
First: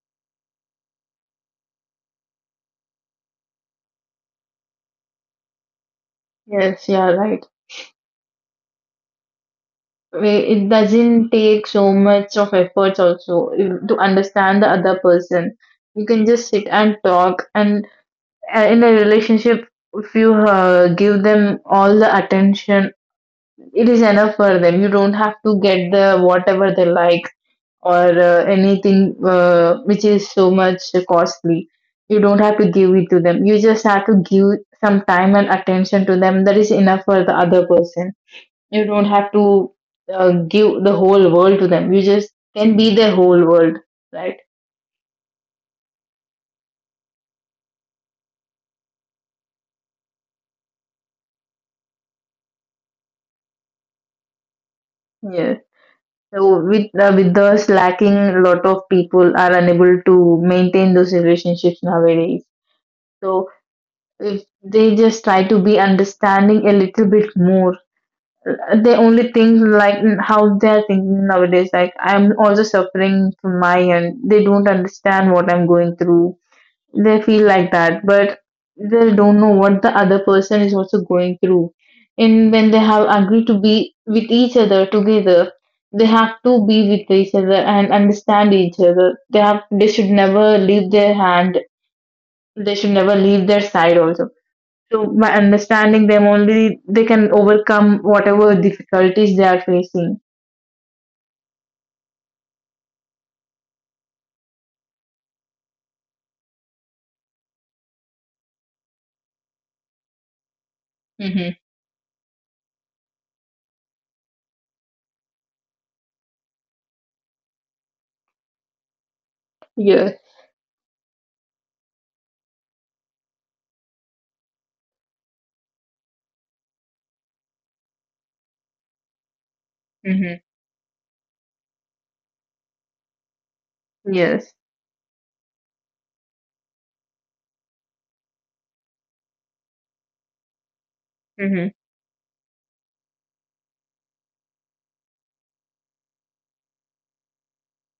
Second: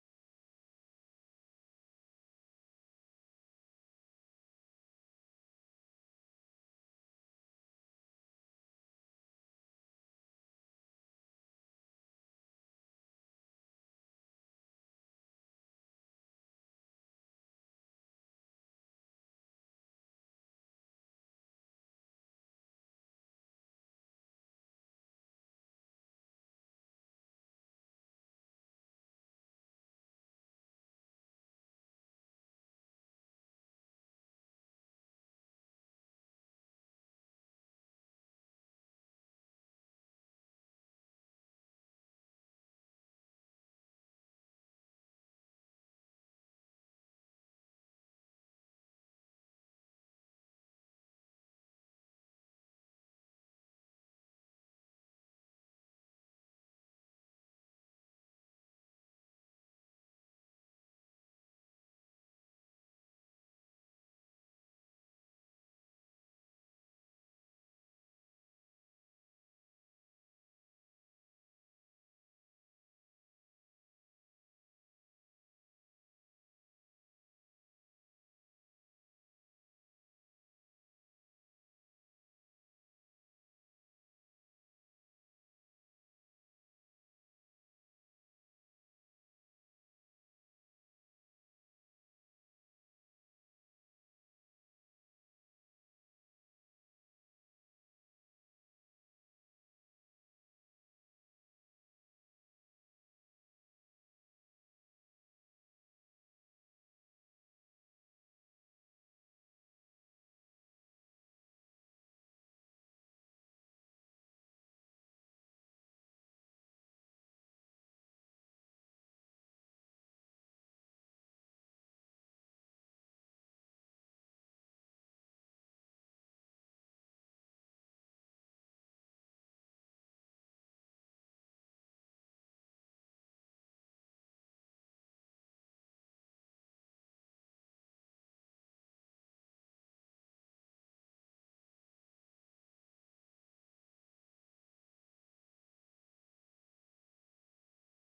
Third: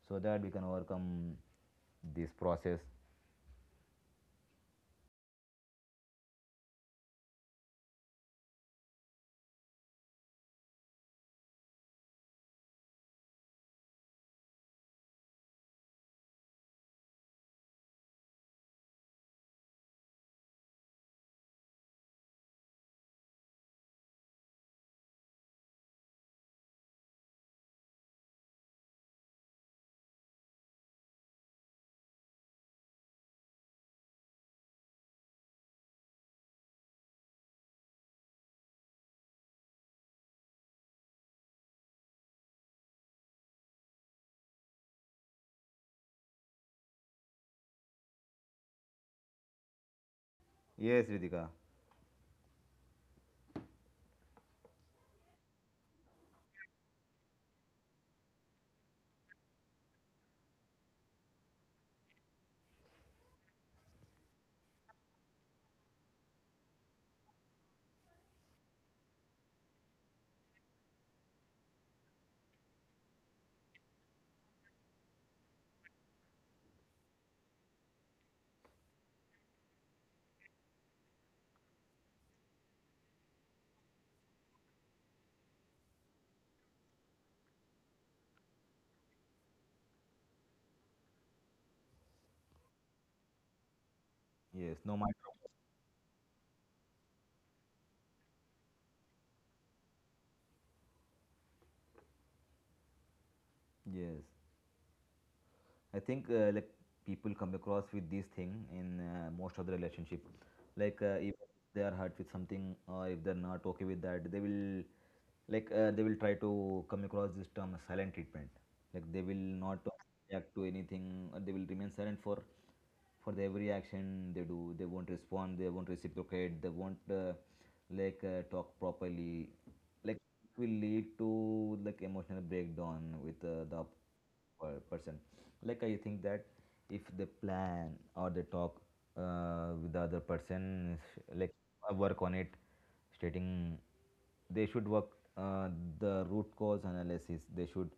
Speaker 3: so that we can overcome this process.
Speaker 2: Yes, yeah, right. It doesn't take so much of efforts also, to understand the other person. You can just sit and talk, and in a relationship, if you give them all the attention, it is enough for them. You don't have to get the whatever they like, or anything which is so much costly. You don't have to give it to them. You just have to give some time and attention to them. That is enough for the other person. You don't have to give the whole world to them. You just can be their whole world, right?
Speaker 3: Yes, Ritika.
Speaker 2: Yes. So with those lacking, a lot of people are unable to maintain those relationships nowadays. So if they just try to be understanding a little bit more, they only think like, how they are thinking nowadays. Like, I'm also suffering from my end. They don't understand what I'm going through. They feel like that, but they don't know what the other person is also going through. And when they have agreed to be with each other together, they have to be with each other and understand each other. They should never leave their hand. They should never leave their side also.
Speaker 3: Yes, no
Speaker 2: So
Speaker 3: matter.
Speaker 2: by understanding them only, they can overcome whatever difficulties they are facing.
Speaker 3: Yes, I think like people come across with this thing in most of the relationship. Like if
Speaker 2: Mm-hmm.
Speaker 3: they are hurt with something or if they're not okay with that, they will like they will try to come across this term as silent treatment. Like, they will not
Speaker 2: Yes.
Speaker 3: react to anything, or they will remain silent for the every action they do. They won't respond, they won't reciprocate, they won't like talk properly. Like,
Speaker 2: Mm-hmm.
Speaker 3: it will lead to like emotional breakdown with the
Speaker 2: Yes.
Speaker 3: person. Like, I think that if they plan or they talk with the other person, like
Speaker 2: Mm-hmm.
Speaker 3: work on it, stating they should work uh, the root cause analysis. They should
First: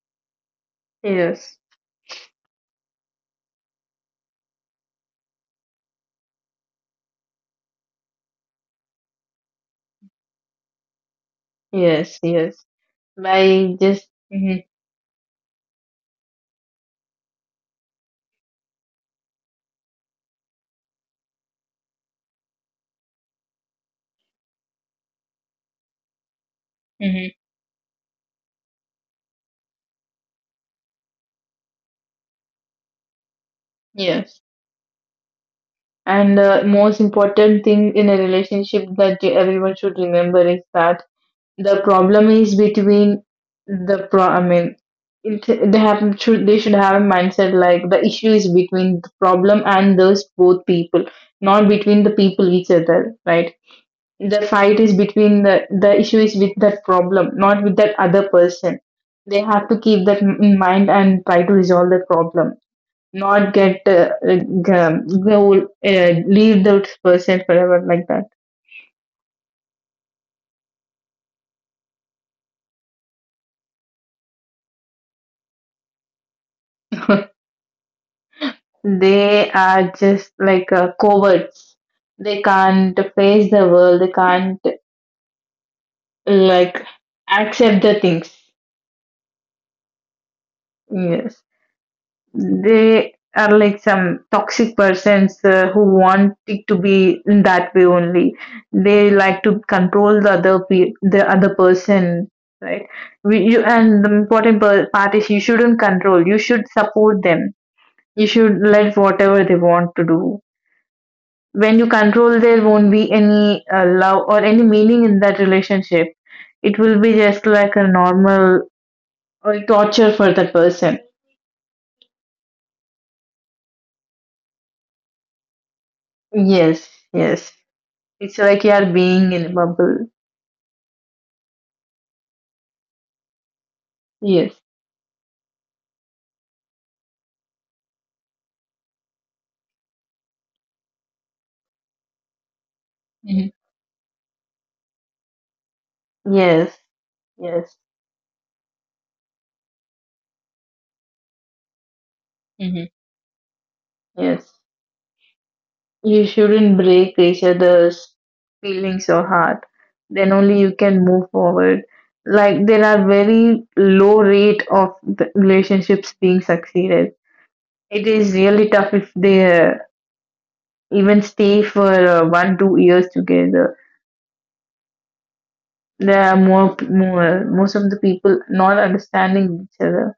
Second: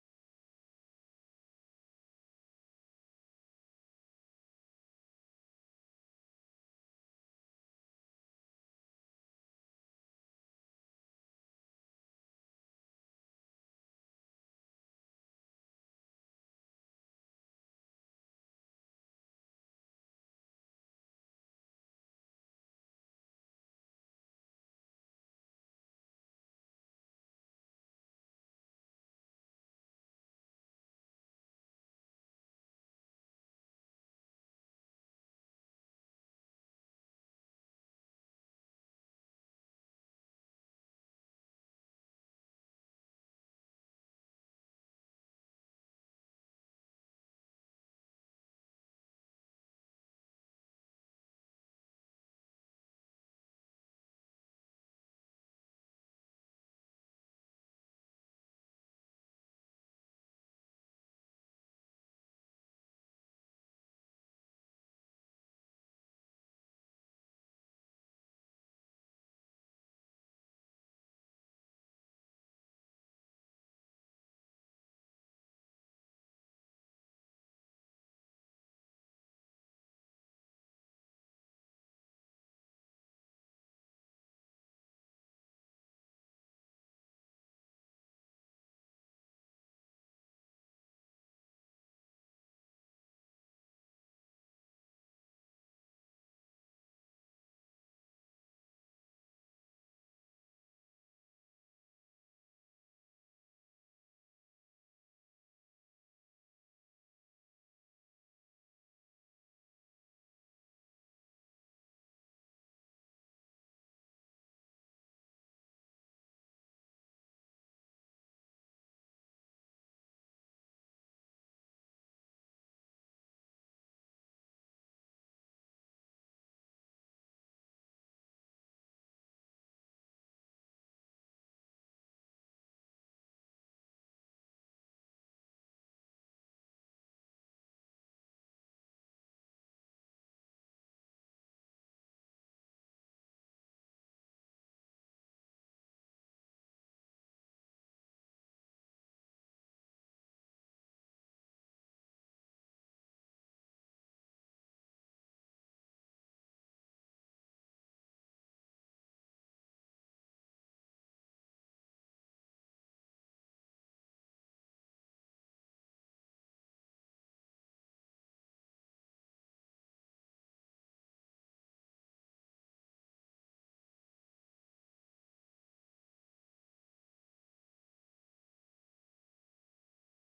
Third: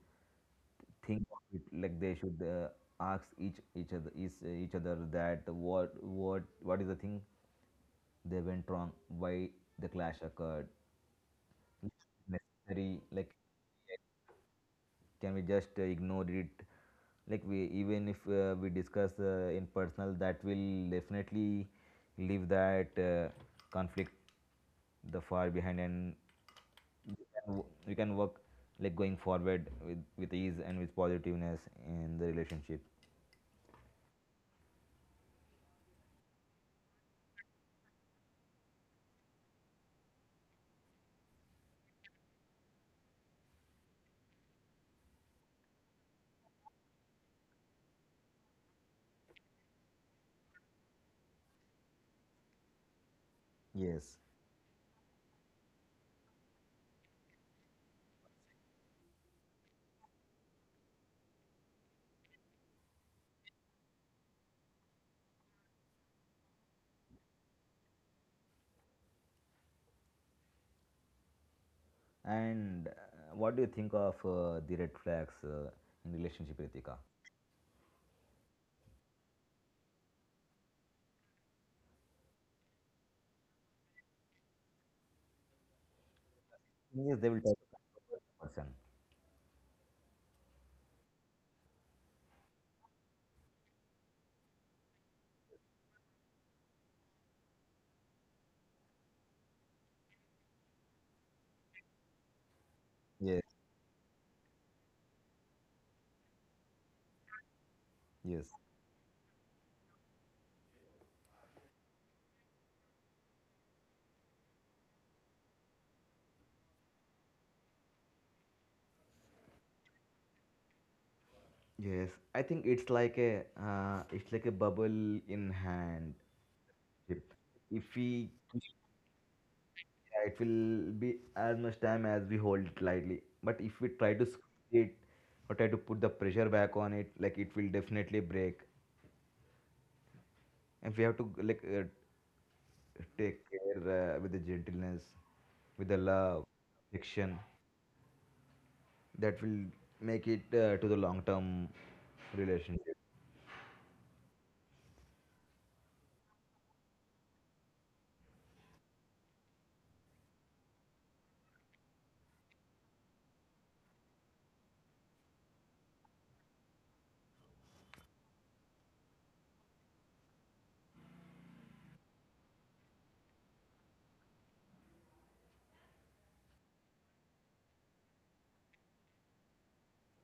Speaker 3: think of
Speaker 2: Yes.
Speaker 3: it. Like, they should ask each other that what what is the thing they went wrong, why the clash occurred.
Speaker 2: Yes. Yes.
Speaker 3: Necessary, like
Speaker 2: By just, Mm-hmm.
Speaker 3: can we just ignore it. Like, we, even if we discuss in personal, that will definitely leave that conflict the far behind, and we can we can work like going forward with ease and with positiveness in the relationship.
Speaker 2: Yes. And the most important thing in a relationship that everyone should remember is that the problem is between the pro. I mean, it, they have should they should have a mindset like the issue is between the problem and those both people, not between the people each other, right?
Speaker 3: Yes.
Speaker 2: The fight is between the issue is with that problem, not with that other person. They have to keep that in mind and try to resolve the problem, not get go, leave that person forever like
Speaker 3: And what do you think of the red flags in relationship, Ritika?
Speaker 2: that. They are just like, cowards. They can't face the world. They can't, like,
Speaker 3: Yes, they will tell
Speaker 2: accept the things.
Speaker 3: person.
Speaker 2: Yes. They are like some toxic persons who want it to be in that way only. They like to control the other person, right? We,
Speaker 3: Yes,
Speaker 2: you, and The important part is, you shouldn't control. You should support them. You
Speaker 3: yes.
Speaker 2: should let whatever they want to do. When you control, there won't be any love or any meaning in that relationship. It will be just like a normal, torture for that person.
Speaker 3: Yes, I think it's like a bubble in hand.
Speaker 2: Yes,
Speaker 3: If
Speaker 2: yes.
Speaker 3: if we,
Speaker 2: It's like you are being in a bubble.
Speaker 3: yeah, it will be as much time as we hold it lightly. But if we try to
Speaker 2: Yes,
Speaker 3: squeeze it or try to put the pressure back on it, like it will definitely break. And we have to like take
Speaker 2: Mm-hmm.
Speaker 3: care with the gentleness, with the love,
Speaker 2: Yes,
Speaker 3: affection.
Speaker 2: yes,
Speaker 3: That will make it to the long term
Speaker 2: Mm-hmm.
Speaker 3: relationship.
Speaker 2: Yes. You shouldn't break each other's feelings or heart. Then only you can move forward. Like, there are very low rate of the relationships being succeeded. It is really tough if they even stay for 1-2 years together. There are more, most of the people not understanding each other.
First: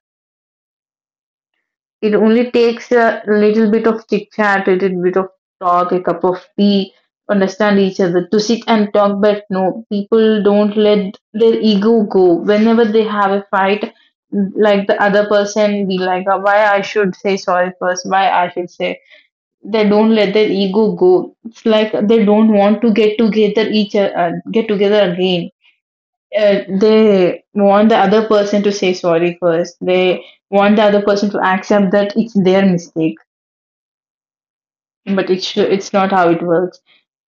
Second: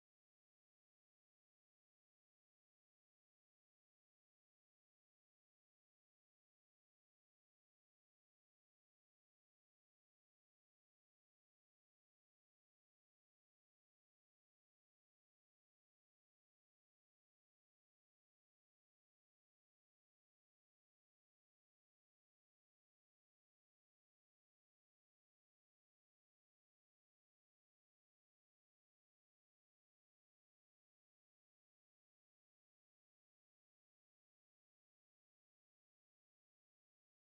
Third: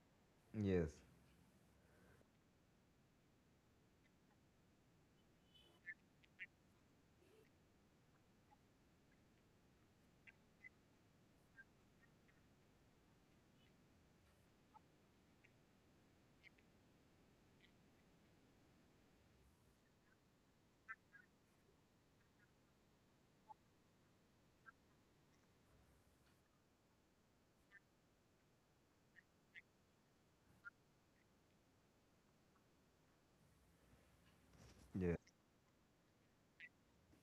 Speaker 3: Yes,
Speaker 2: It only takes a little bit of chit chat, a little bit of talk, a cup of tea, understand each other to sit and talk. But no, people don't let their ego go. Whenever they have a fight, like the other person be like, Why I should say sorry first, why I should say." They don't let their ego go. It's like they don't want to get together each get together again. They want the other person to say sorry first. They want the other person to accept that it's their mistake, but
Speaker 3: yes.
Speaker 2: it should, it's not how it works.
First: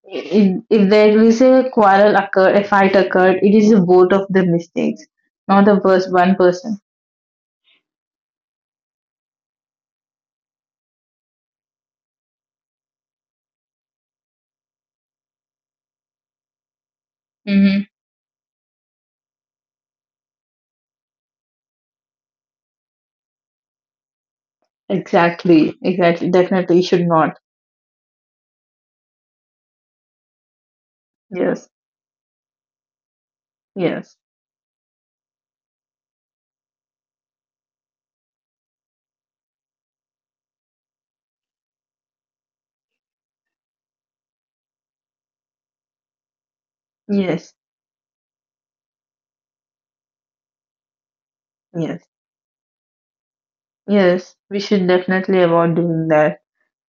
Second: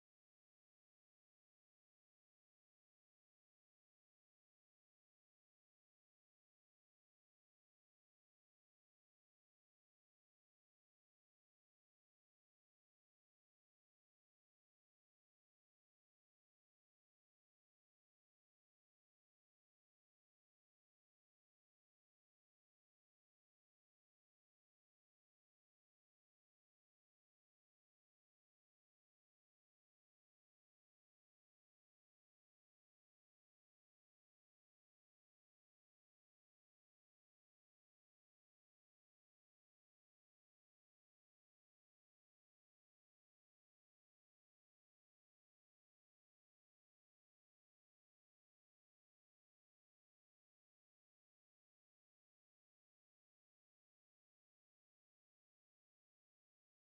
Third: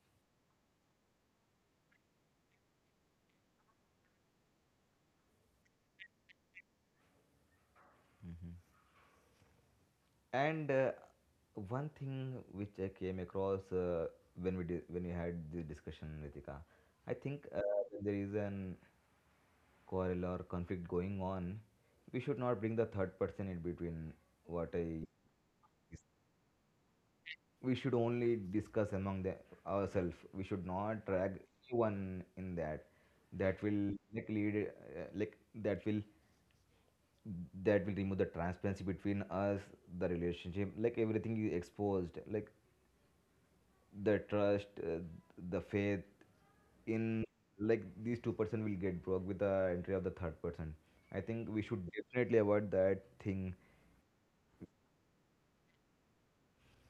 Speaker 2: If there is a quarrel occurred, a fight occurred, it is both of the mistakes, not the first one person.
Speaker 3: Mhm. And one thing which I came across when we had the discussion, Ritika, I think
Speaker 2: Hmm.
Speaker 3: when there is an quarrel or conflict going on, we should not bring the third person in between. What I
Speaker 2: Exactly, exactly. Definitely, you should not.
Speaker 3: We should only discuss among the ourselves. We should not drag
Speaker 2: Yes,
Speaker 3: anyone in that. That will
Speaker 2: yes,
Speaker 3: like lead like that will remove the transparency between us, the relationship. Like everything is exposed. Like the trust, the faith in,
Speaker 2: yes,
Speaker 3: like these two-person will get broke with the entry of the third person. I think we should
Speaker 2: yes,
Speaker 3: definitely avoid that thing.
Speaker 2: yes. We should definitely avoid doing that.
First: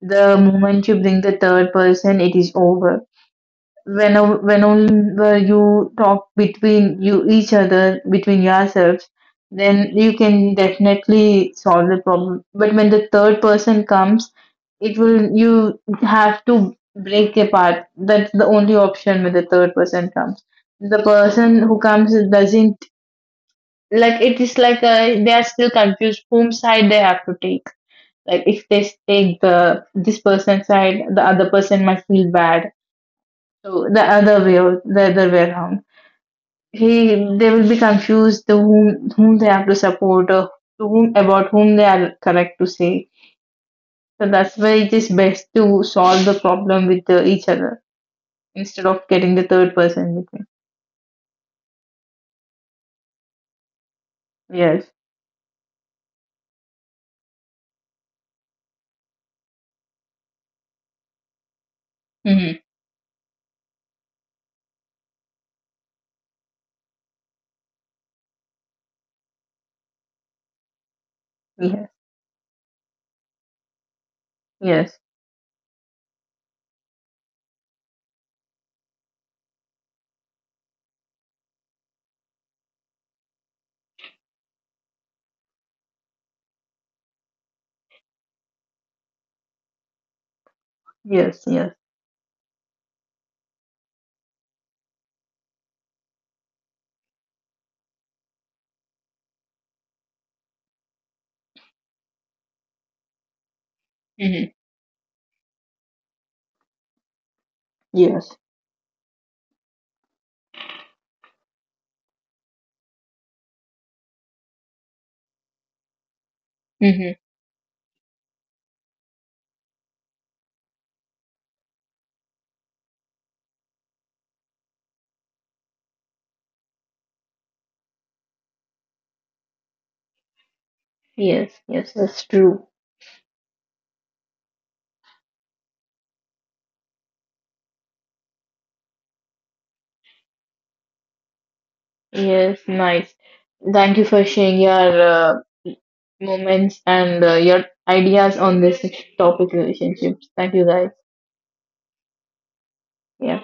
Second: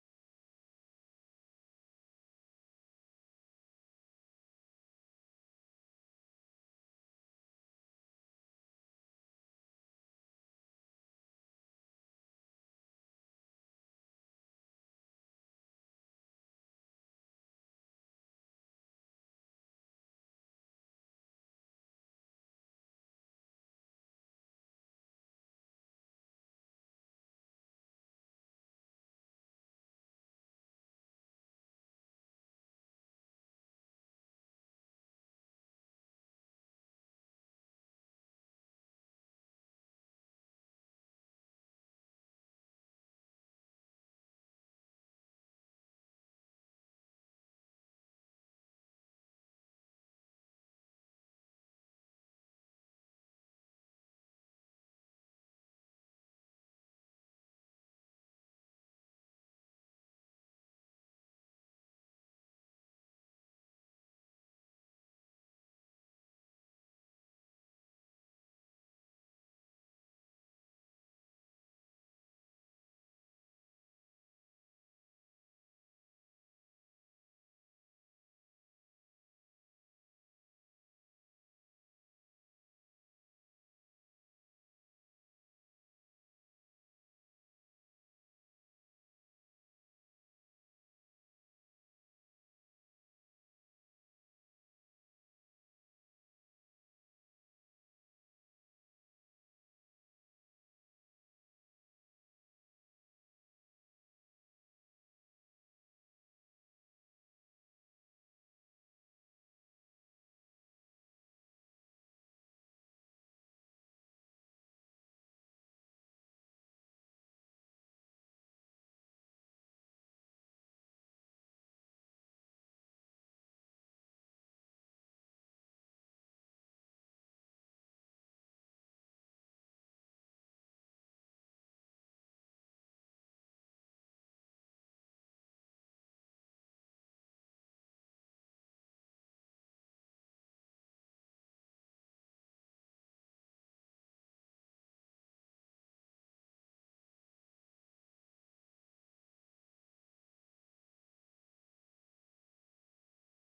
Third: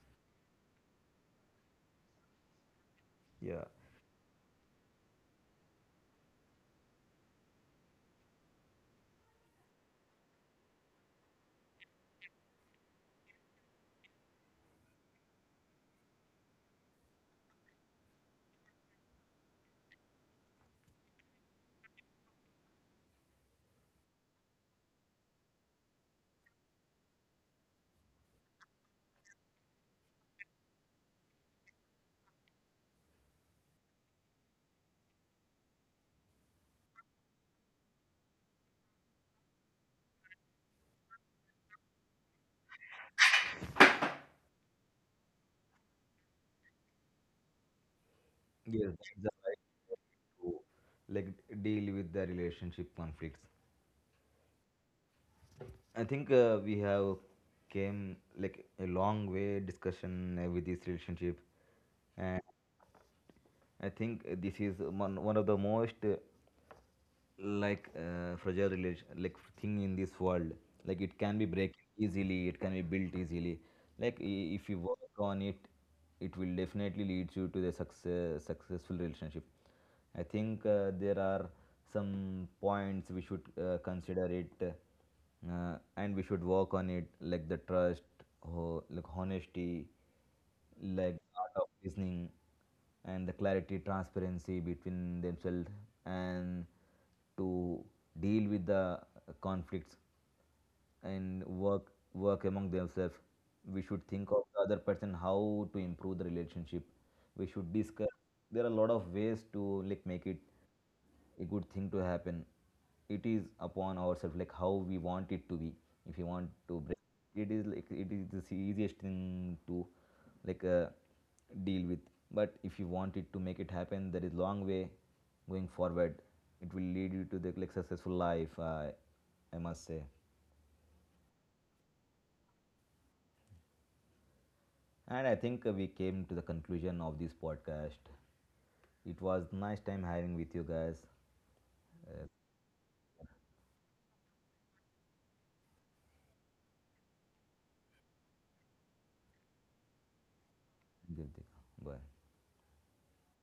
Speaker 2: The moment you bring the third person, it is over
Speaker 3: Yeah,
Speaker 2: whenever you talk between you each other between yourselves, then you can definitely solve the problem. But when the third person comes, it will, you have to break apart. That's the only option. When the third person comes, the person who comes doesn't, like, it is like, they are still confused whom side they have to take. Like, if they take the this person's side, the other person might feel bad, to the other way, or the other way around. He, they will be confused to whom they have to support, or to whom about whom they are correct to say. So that's why it is best to solve the problem with the, each other, instead
Speaker 3: yes,
Speaker 2: of
Speaker 3: that's
Speaker 2: getting the
Speaker 3: the right
Speaker 2: third
Speaker 3: way
Speaker 2: person with me.
Speaker 3: to like deal with the relationship conflicts.
Speaker 2: Yes.
Speaker 3: I think we have came like a long way discussion with this relationship, and
Speaker 2: Mm-hmm.
Speaker 3: I think this is one of the most like fragile relation like thing in this world. Like, it can be breaking
Speaker 2: Yes.
Speaker 3: easily, it can be built easily. Like, if you
Speaker 2: Yes.
Speaker 3: work on it, it will definitely lead you to the successful relationship. I think there are some points we should consider it, and we should work on it, like the trust, like honesty, like
Speaker 2: Yes.
Speaker 3: art of
Speaker 2: Yes.
Speaker 3: listening, and the clarity, transparency between themselves, and to deal with the conflicts and work among themselves. We should think of
Speaker 2: Mm-hmm.
Speaker 3: the other person, how to improve the relationship. We should discuss.
Speaker 2: Yes.
Speaker 3: There are a lot of ways to like make it a good thing to happen. It is upon ourselves like how we want it to be. If you want to break,
Speaker 2: Mm-hmm.
Speaker 3: it is like it is the easiest thing to like deal with. But if you want it to make it happen, there is long way going forward. It will lead you to the like successful life. I must say.
Speaker 2: Yes. Yes. That's true.
Speaker 3: And I think we came to the conclusion of this podcast. It was nice time having with you guys. Uh,
Speaker 2: Yes, nice. Thank you for sharing your moments and your ideas on this topic relationships. Thank you guys.
Speaker 3: Bye.
Speaker 2: Yeah.